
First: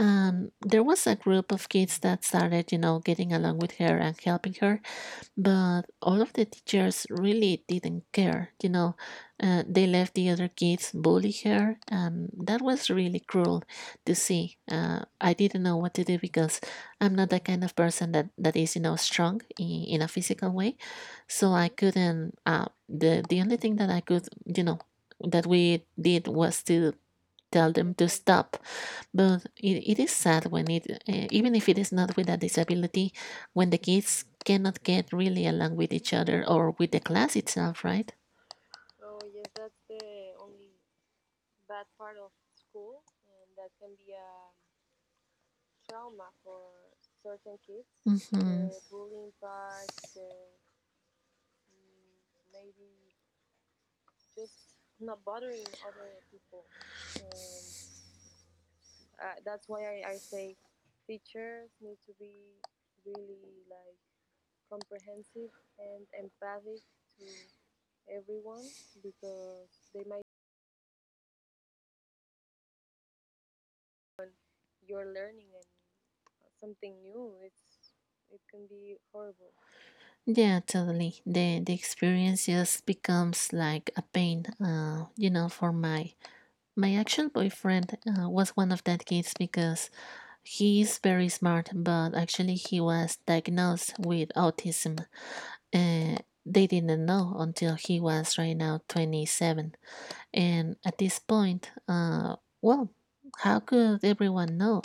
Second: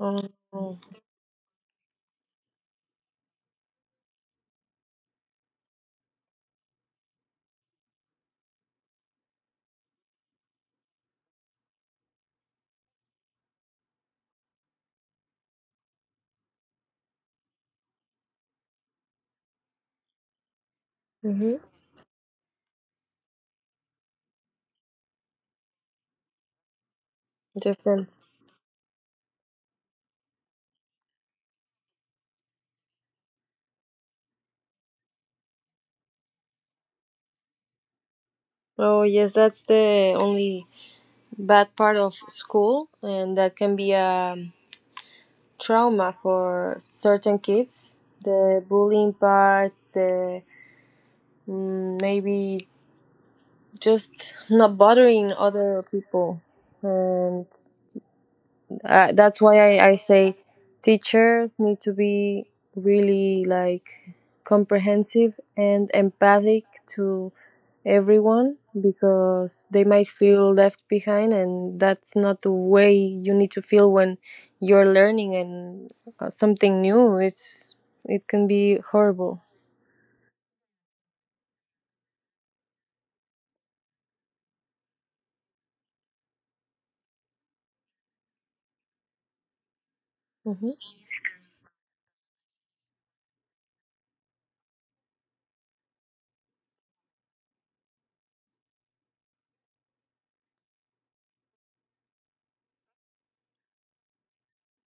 [SPEAKER 2] Oh,
[SPEAKER 1] There was a group of kids that started, you know, getting along with her and helping her, but all of the teachers really didn't care, you know. Uh, they left the other kids bully her, and that was really cruel to see. Uh, I didn't know what to do because I'm not the kind of person that, that is, you know, strong in, in a physical way. So
[SPEAKER 2] mm-hmm.
[SPEAKER 1] I couldn't, uh, the, the only thing that I could, you know, that we did was to tell them to
[SPEAKER 2] Depends.
[SPEAKER 1] stop. But it, it is sad when it, uh, even if it is not with a disability, when the kids cannot get really along with each other or with the class itself, right?
[SPEAKER 2] Oh, yes, that's the only bad part of school, and that can be a trauma for certain kids. The
[SPEAKER 1] Mm-hmm.
[SPEAKER 2] bullying part, the, mm, maybe just not bothering other people, and uh, that's why I, I say teachers need to be really like comprehensive and empathic to everyone, because they might feel left behind, and that's not the way you need to feel when you're learning, and uh, something new, it's, it can be horrible.
[SPEAKER 1] Yeah, totally. The the experience just becomes like a pain. Uh, you know, for my my actual boyfriend uh, was one of that kids because
[SPEAKER 2] Hmm.
[SPEAKER 1] he is very smart, but actually he was diagnosed with autism. Uh, they didn't know until he was right now twenty-seven. And at this point, uh, well, how could everyone know?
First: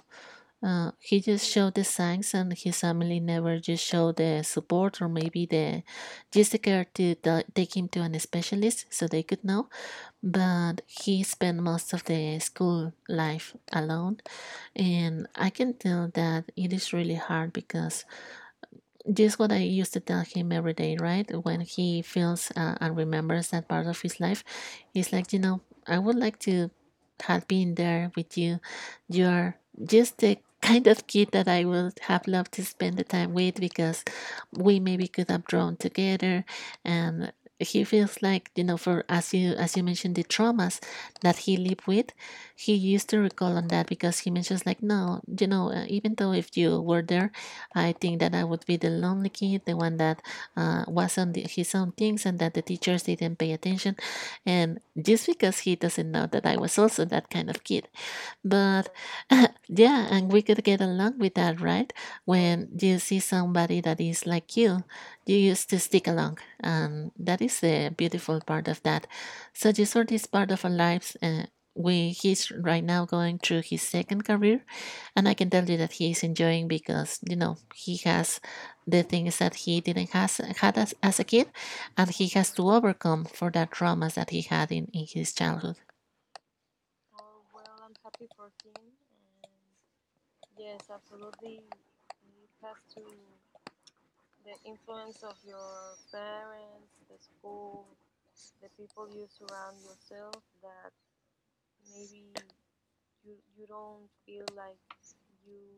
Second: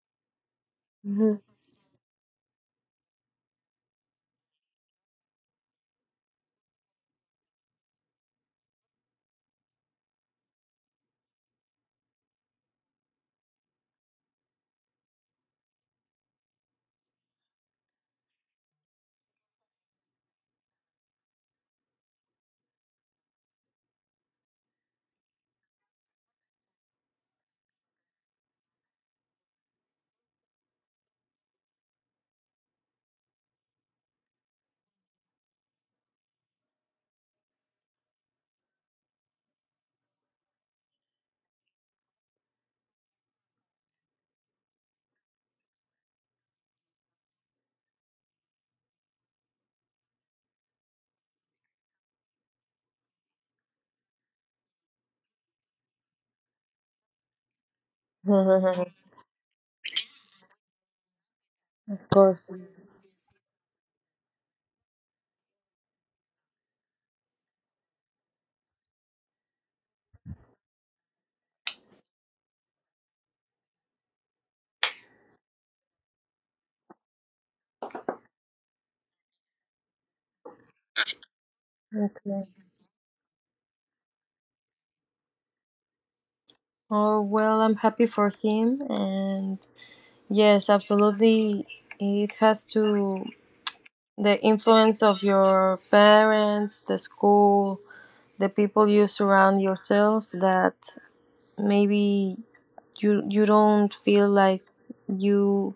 [SPEAKER 1] Uh, he
[SPEAKER 2] Hmm.
[SPEAKER 1] just showed the signs, and his family never just showed the support, or maybe the just the care to ta- take him to an specialist so they could know. But he spent most of the school life alone, and I can tell that it is really hard because this is what I used to tell him every day, right? When he feels uh, and remembers that part of his life, he's like, you know, I would like to have been there with you. You're just the kind of kid that I would have loved to spend the time with, because we maybe could have drawn together. And he feels like, you know for as you as you mentioned the traumas that he lived with, he used to recall on that because he mentions like, no, you know uh, even though if you were there, I think that I would be the lonely kid, the one that uh, was on the, his own things, and that the teachers didn't pay attention. And just because he doesn't know that I was also that kind of kid. But yeah, and we could get along with that, right?
[SPEAKER 2] Of course.
[SPEAKER 1] When you see somebody that is like you, you used to stick along. And that is the beautiful part of that. So Jesus is part of our lives. Uh, we, he's right now going through his second career. And I can tell you that he is enjoying because, you know, he has the things that he didn't has, had as, as a kid. And he
[SPEAKER 2] Okay.
[SPEAKER 1] has to overcome for that traumas that he had in, in his childhood.
[SPEAKER 2] Oh, well, I'm happy for him. And yes, absolutely. It has to, the influence of your parents, the school, the people you surround yourself, that maybe you, you don't feel like you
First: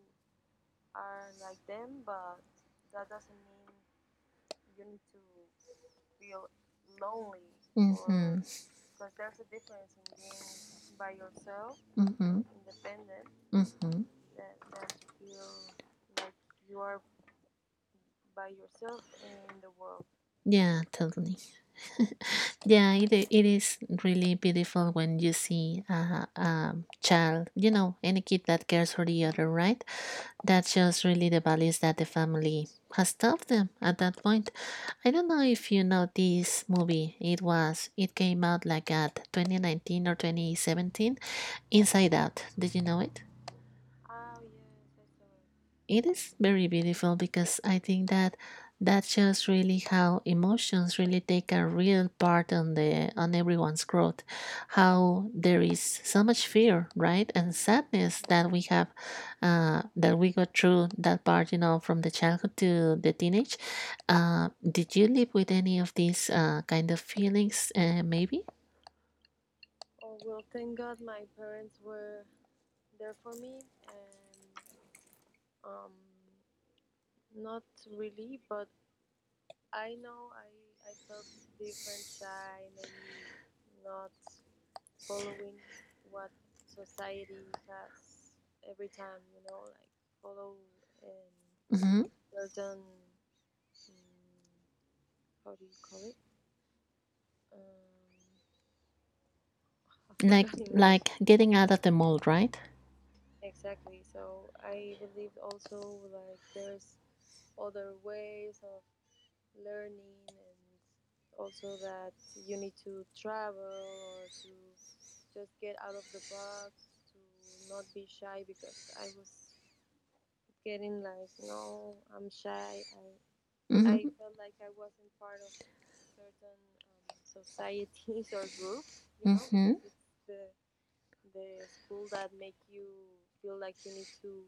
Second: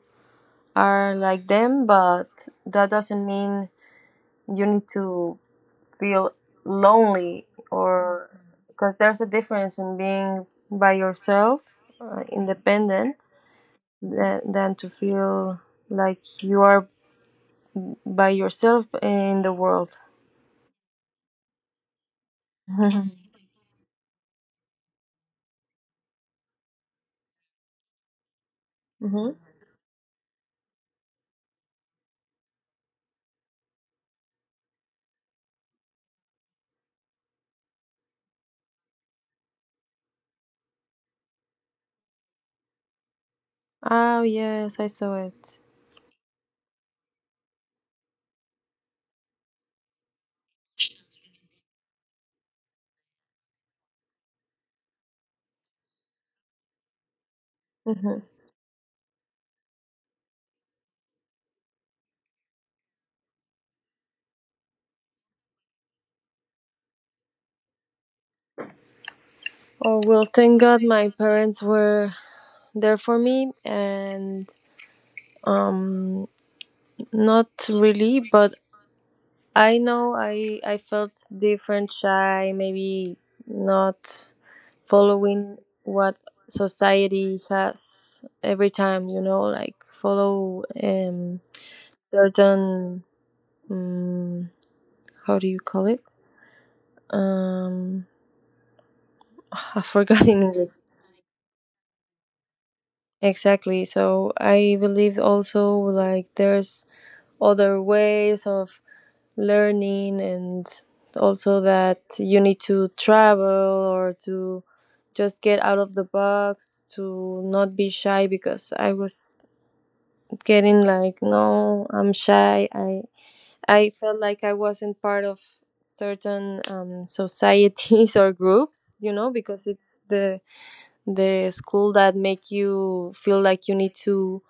[SPEAKER 2] are like them, but that doesn't mean you need to feel lonely or,
[SPEAKER 1] Mm-hmm.
[SPEAKER 2] because there's a difference in being by yourself, uh,
[SPEAKER 1] Mm-hmm.
[SPEAKER 2] independent,
[SPEAKER 1] Mm-hmm.
[SPEAKER 2] than, than to feel like you are by yourself in the world.
[SPEAKER 1] Yeah, totally. yeah, it, i- it is really beautiful when you see a, a child, you know, any kid that cares for the
[SPEAKER 2] Hmm.
[SPEAKER 1] other, right? That shows really the values that the family has taught them at that point. I don't know if you know this movie. It was, it came out like at twenty nineteen or twenty seventeen, Inside Out. Did you know it?
[SPEAKER 2] Oh, yes, I saw it.
[SPEAKER 1] It is very beautiful because I think that that shows really how emotions really take a real part on the on everyone's growth. How there is so much fear, right, and
[SPEAKER 2] Hmm.
[SPEAKER 1] sadness that we have, uh, that we go through that part, you know, from the childhood to the teenage. Uh, did you live with any of these uh, kind of feelings? Uh, maybe,
[SPEAKER 2] Oh, well, thank God my parents were there for me and, um, not really, but I know I I felt different, shy, maybe not following what society has every time, you know, like follow, um,
[SPEAKER 1] hmm
[SPEAKER 2] certain, mm, how do you call it? Um, I forgot in
[SPEAKER 1] like
[SPEAKER 2] English.
[SPEAKER 1] like getting out of the mold, right?
[SPEAKER 2] Exactly. So I believe also like there's other ways of learning, and also that you need to travel or to just get out of the box to not be shy, because I was getting like, no, I'm shy, I I
[SPEAKER 1] Mm-hmm.
[SPEAKER 2] felt like I wasn't part of certain, um, societies or groups, you know, because
[SPEAKER 1] Hmm.
[SPEAKER 2] it's the the school that make you feel like you need to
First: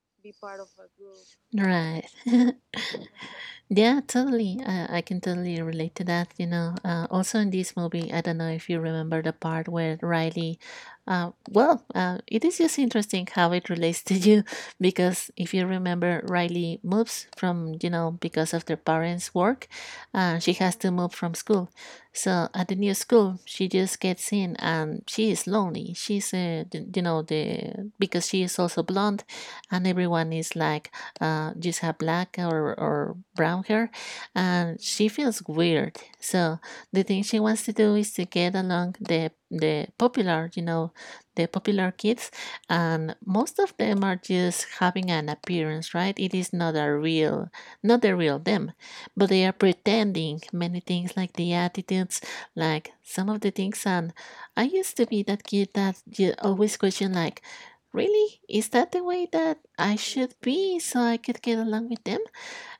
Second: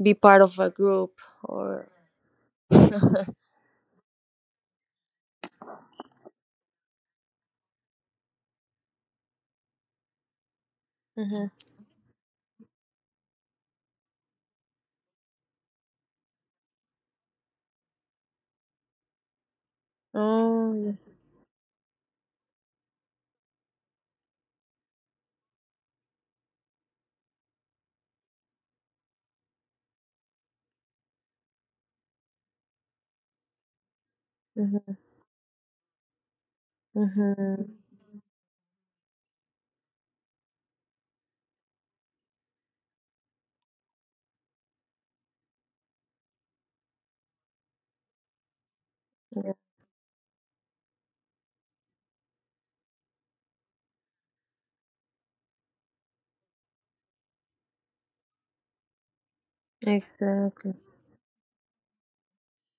[SPEAKER 2] be part of a group or.
[SPEAKER 1] Right.
[SPEAKER 2] Hmm.
[SPEAKER 1] Yeah, totally. Uh, I can totally relate to that. You know, uh, also in this movie, I don't know if you remember the part where Riley, uh, well, uh, it is just interesting how it relates to you because if you remember, Riley moves from, you know, because of their parents' work, uh, she
[SPEAKER 2] Oh
[SPEAKER 1] has to
[SPEAKER 2] yes.
[SPEAKER 1] move from school. So at the new school, she just gets in and she is lonely. She's, uh, the- you know, the because she is also blonde, and everyone is like, uh, just have black or, or brown hair, and
[SPEAKER 2] Mm-hmm.
[SPEAKER 1] she feels weird. So the thing she wants to
[SPEAKER 2] Mm-hmm.
[SPEAKER 1] do is to get along the the popular, you know, the popular kids, and most of them are just having an appearance, right? It is not a real, not the real them, but they are
[SPEAKER 2] Yeah.
[SPEAKER 1] pretending many things like the attitudes, like some of the things, and I used to be that kid that ju- always question like, really? Is that the way that I should
[SPEAKER 2] Exactly.
[SPEAKER 1] be so I could get along with them?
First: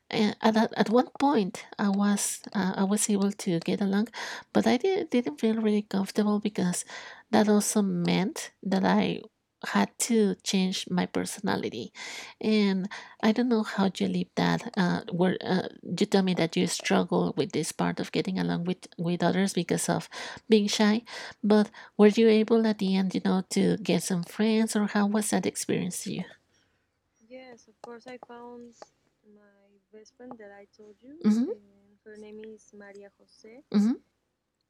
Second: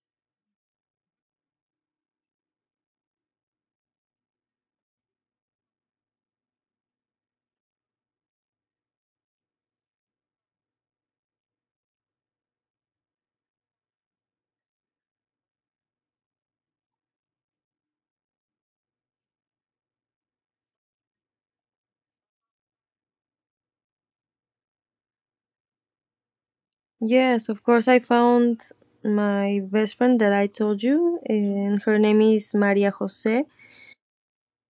[SPEAKER 1] And at, at at one point i was uh, i was able to get along, but i did, didn't feel really comfortable because that also meant that I had to change my personality, and I don't know how you live that, uh, where uh, you tell me that you struggle with this part of getting along with with others because of being shy. But were you able at the end, you know to get some friends? Or how was that experience to you?
[SPEAKER 2] Yes, of course. I found my best friend that I told you,
[SPEAKER 1] Hmm.
[SPEAKER 2] and her name is Maria Jose.
[SPEAKER 1] Hmm.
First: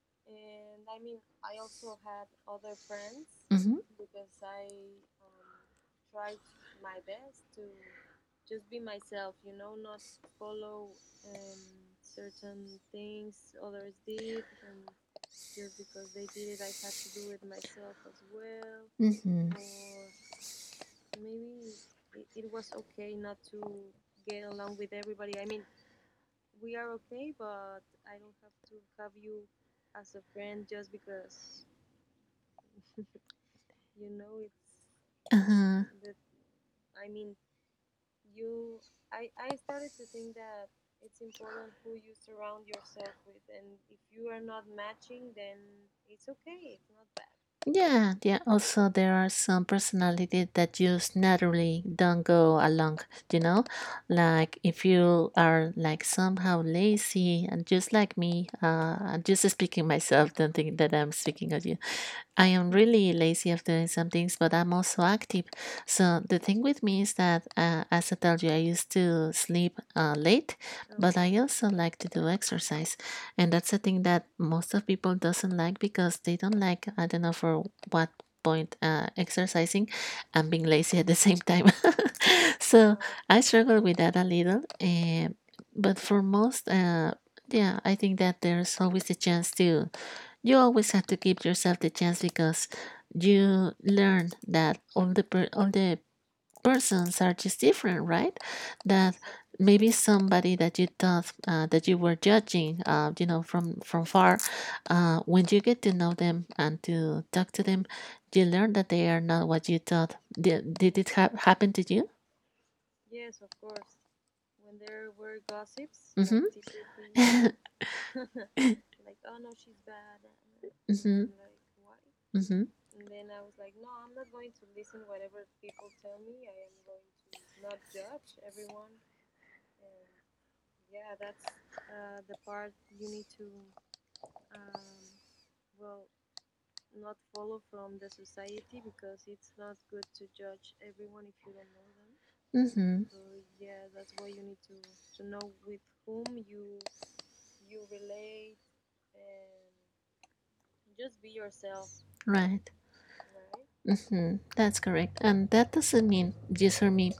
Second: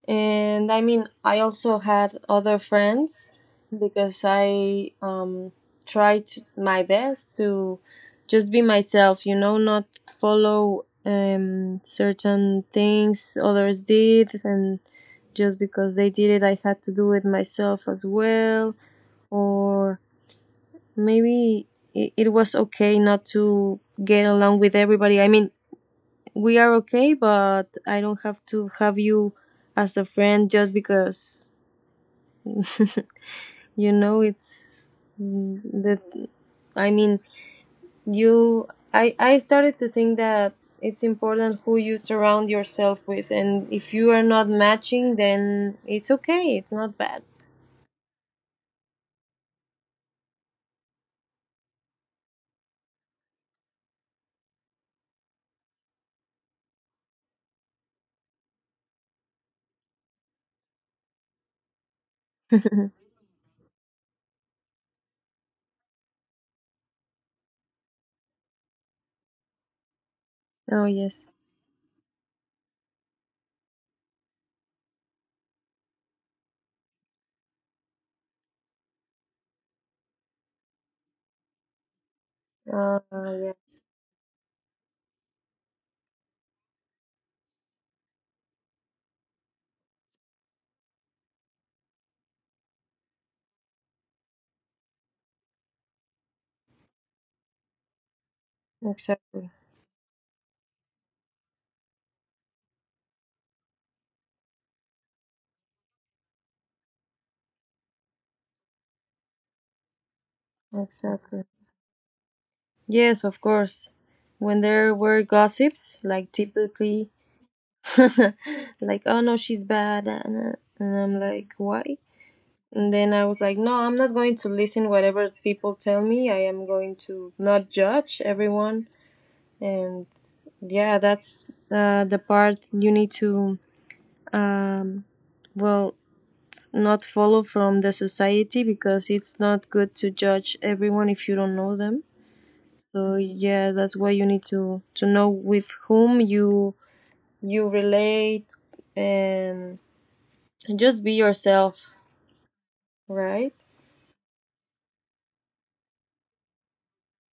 [SPEAKER 2] And I mean, I also had other friends
[SPEAKER 1] Mm-hmm.
[SPEAKER 2] because I, um, tried to- my best to just be myself, you know, not follow, um, certain things others did, and just because they did it, I had to do it myself as well,
[SPEAKER 1] Mm-hmm.
[SPEAKER 2] or maybe it, it was okay not to get along with everybody. I mean, we are okay, but I don't have to have you as a friend just because you know it's, mm,
[SPEAKER 1] Uh-huh.
[SPEAKER 2] that, I mean, you, i i started to think that it's important who you surround yourself with, and if you are not matching, then it's okay, it's not bad.
[SPEAKER 1] Yeah, yeah. Also, there are some personalities that just naturally don't go along, you know? Like, if you are like somehow lazy and just like me, uh, I'm just speaking myself, don't think that I'm speaking of you. I am really lazy of doing some things, but I'm also active. So the thing with me is that, uh, as I told you, I used to sleep uh, late,
[SPEAKER 2] Oh
[SPEAKER 1] but
[SPEAKER 2] yes.
[SPEAKER 1] I also like to do exercise, and that's a thing that most of people doesn't like because they don't like, I don't know for what point, uh, exercising and being lazy at the same time. So
[SPEAKER 2] Uh,
[SPEAKER 1] I
[SPEAKER 2] yeah.
[SPEAKER 1] struggle with that a little, uh, but for most, uh, yeah, I think that there's always a chance to, you always have to give yourself the chance because you learn that all the per- all the persons are just different, right? That
[SPEAKER 2] Exactly.
[SPEAKER 1] maybe somebody that you thought, uh, that you were judging, uh, you know from from far, uh, when you get to know them and to talk to them, you learn that they are not what you thought. Did, did it ha-
[SPEAKER 2] Exactly.
[SPEAKER 1] happen to you?
[SPEAKER 2] Yes, of course. When there were gossips,
[SPEAKER 1] Mm-hmm.
[SPEAKER 2] like
[SPEAKER 1] Mm-hmm.
[SPEAKER 2] typically. Like, oh no, she's bad, and, uh, and I'm like, why?
[SPEAKER 1] Mm-hmm.
[SPEAKER 2] And then I was like, no, I'm not going to listen whatever people tell me. I am going to not judge everyone. And yeah, that's uh, the part you need to, um, well, not follow from the society, because it's not good to judge everyone if you don't know them. So
[SPEAKER 1] Mm-hmm.
[SPEAKER 2] yeah, that's why you need to to know with whom you you relate, and just be yourself,
[SPEAKER 1] Right.
[SPEAKER 2] right?
[SPEAKER 1] Mm-hmm. That's correct. And that doesn't mean just for me,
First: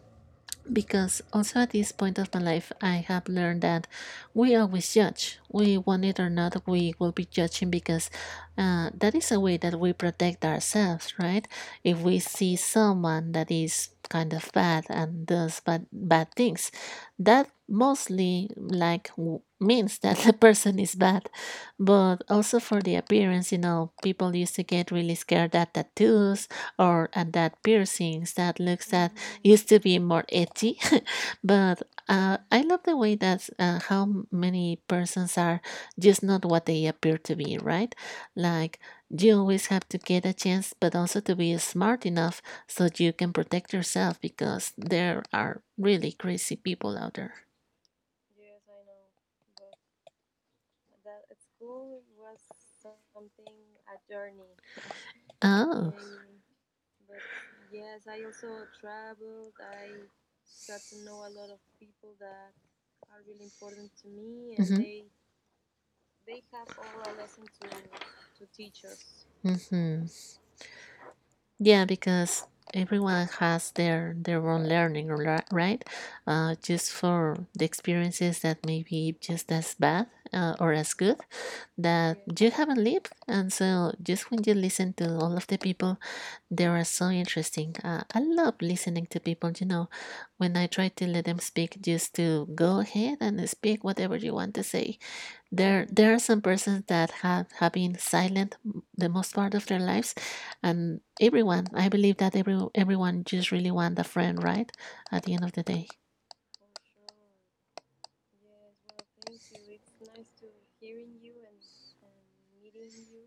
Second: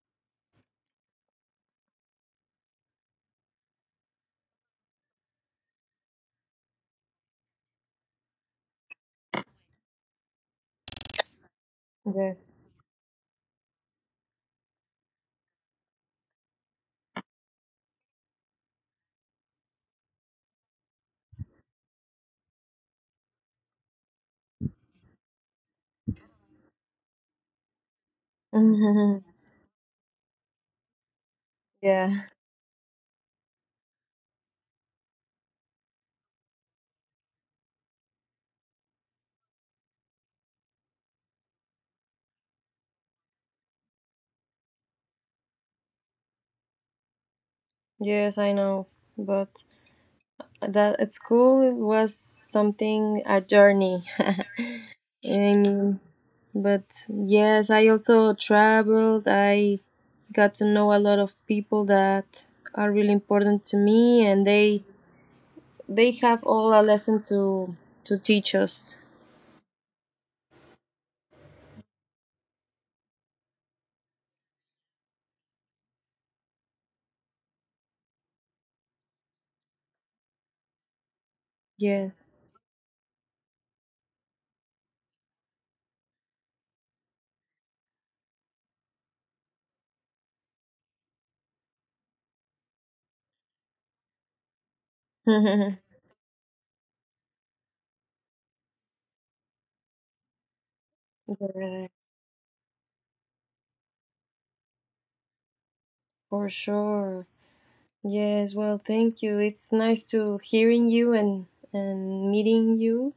[SPEAKER 1] because also at this point of my life, I have learned that we always judge. We want it or not, we will be judging because uh, that is a way that we protect ourselves, right? If we see
[SPEAKER 2] Yes.
[SPEAKER 1] someone that is kind of bad and does bad, bad things, that mostly like w- means that the person is bad. But also for the appearance, you know people used to get really scared at tattoos, or and that piercings that looks that used to be more edgy. But
[SPEAKER 2] Yeah.
[SPEAKER 1] uh, I love the way that uh, how many persons are just not what they appear to be, right? Like, you always have to get a chance, but also to be smart enough so you can protect yourself because there are really crazy people out there.
[SPEAKER 2] Yes, I know, but that at school was something a journey. I
[SPEAKER 1] Oh.
[SPEAKER 2] mean, but yes, I also traveled. I got to know a lot of people that are really important to me, and they
[SPEAKER 1] Mm-hmm.
[SPEAKER 2] they have all a lesson to to teach us.
[SPEAKER 1] Mm-hmm. Yeah, because everyone has their their own learning, ri- right? Uh, just for the experiences that may be just as bad, uh, or as good that
[SPEAKER 2] Yes.
[SPEAKER 1] you haven't lived, and so just when you listen to all of the people, they are so interesting. Uh, I love listening to people. You know, when I try to let them speak, just to go ahead and speak whatever you want to say, there there are some persons that have have been silent the most part of their lives. And everyone, I
[SPEAKER 2] Yeah,
[SPEAKER 1] believe that every everyone just really want a friend, right? At the end of the day.
[SPEAKER 2] for sure. Yes, well, thank you. It's nice to hearing you and and meeting you,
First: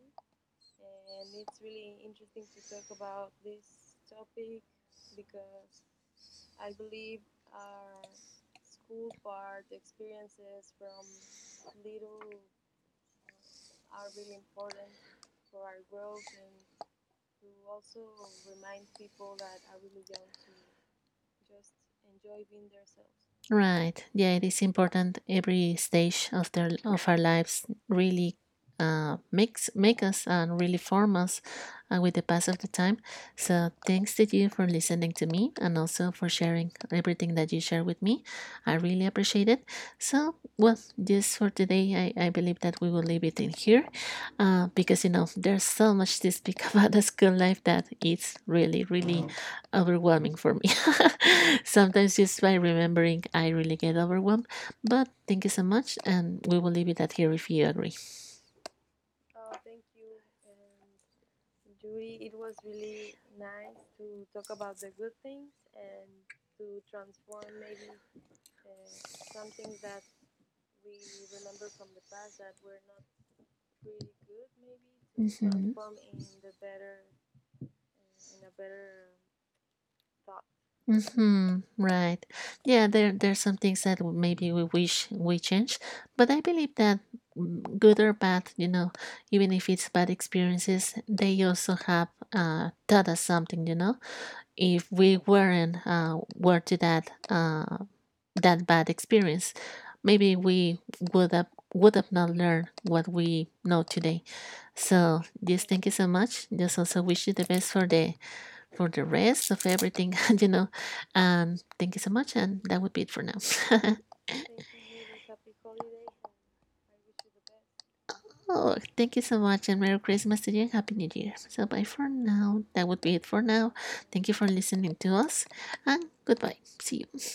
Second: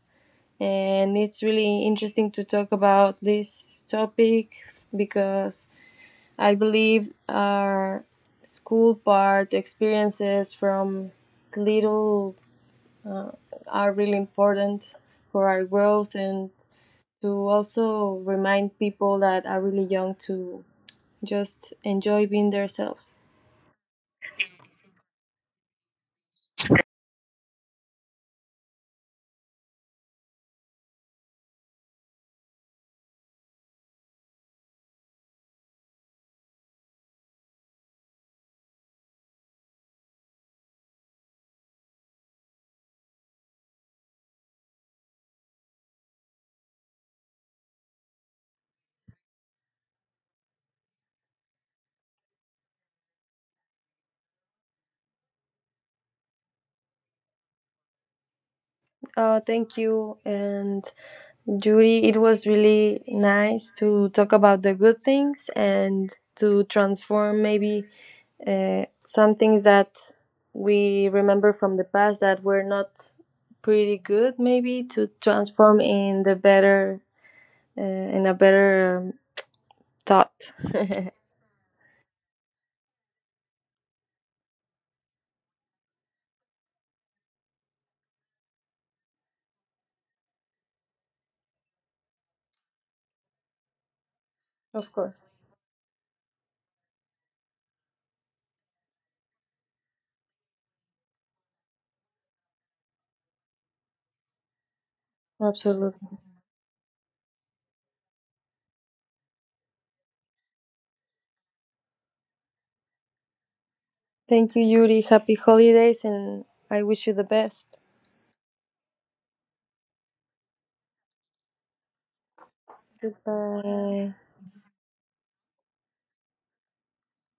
[SPEAKER 2] and it's really interesting to talk about this topic, because I believe our school part experiences from little are really important for our growth, and to also remind people that are really young to just enjoy being themselves.
[SPEAKER 1] Right. Yeah, it is important. Every stage of their of our lives really uh, makes make us, and really form us uh, with the pass of the time. So thanks to you for listening to me and also for sharing everything that you share with me. I really appreciate it. So well, just for today, I, I believe that we will leave it in here, uh, because you know there's so much to speak about the school life that it's really really overwhelming for me. Sometimes just by remembering, I really get overwhelmed. But thank you so much, and we will leave it at here if you agree.
[SPEAKER 2] Oh, thank you. And Judy, it was really nice to talk about the good things and to transform maybe, uh, some things that we remember from the past that were not pretty good, maybe to
[SPEAKER 1] Mm-hmm.
[SPEAKER 2] transform in the better, uh, in a better, um, thought.
[SPEAKER 1] Mm-hmm. Right. Yeah, there there's some things that w- maybe we wish we change, but I believe that, mm, good or bad, you know, even if it's bad experiences, they also have uh, taught us something, you know.
[SPEAKER 2] Of
[SPEAKER 1] If we
[SPEAKER 2] course,
[SPEAKER 1] weren't, uh, were to that, uh, that bad experience, maybe we would have would have not learned what we know today. So just thank you so
[SPEAKER 2] absolutely.
[SPEAKER 1] much. Just also wish you the best for the for the rest of everything. you know. Um thank you so much, and that would be it for now.
[SPEAKER 2] Thank you, Yuri. Happy holidays, and I wish you the best.
[SPEAKER 1] Oh, thank you so much, and Merry Christmas to you and Happy New Year. So bye for now. That would be it for now.
[SPEAKER 2] Goodbye.
[SPEAKER 1] Thank you for listening to us and goodbye. See you.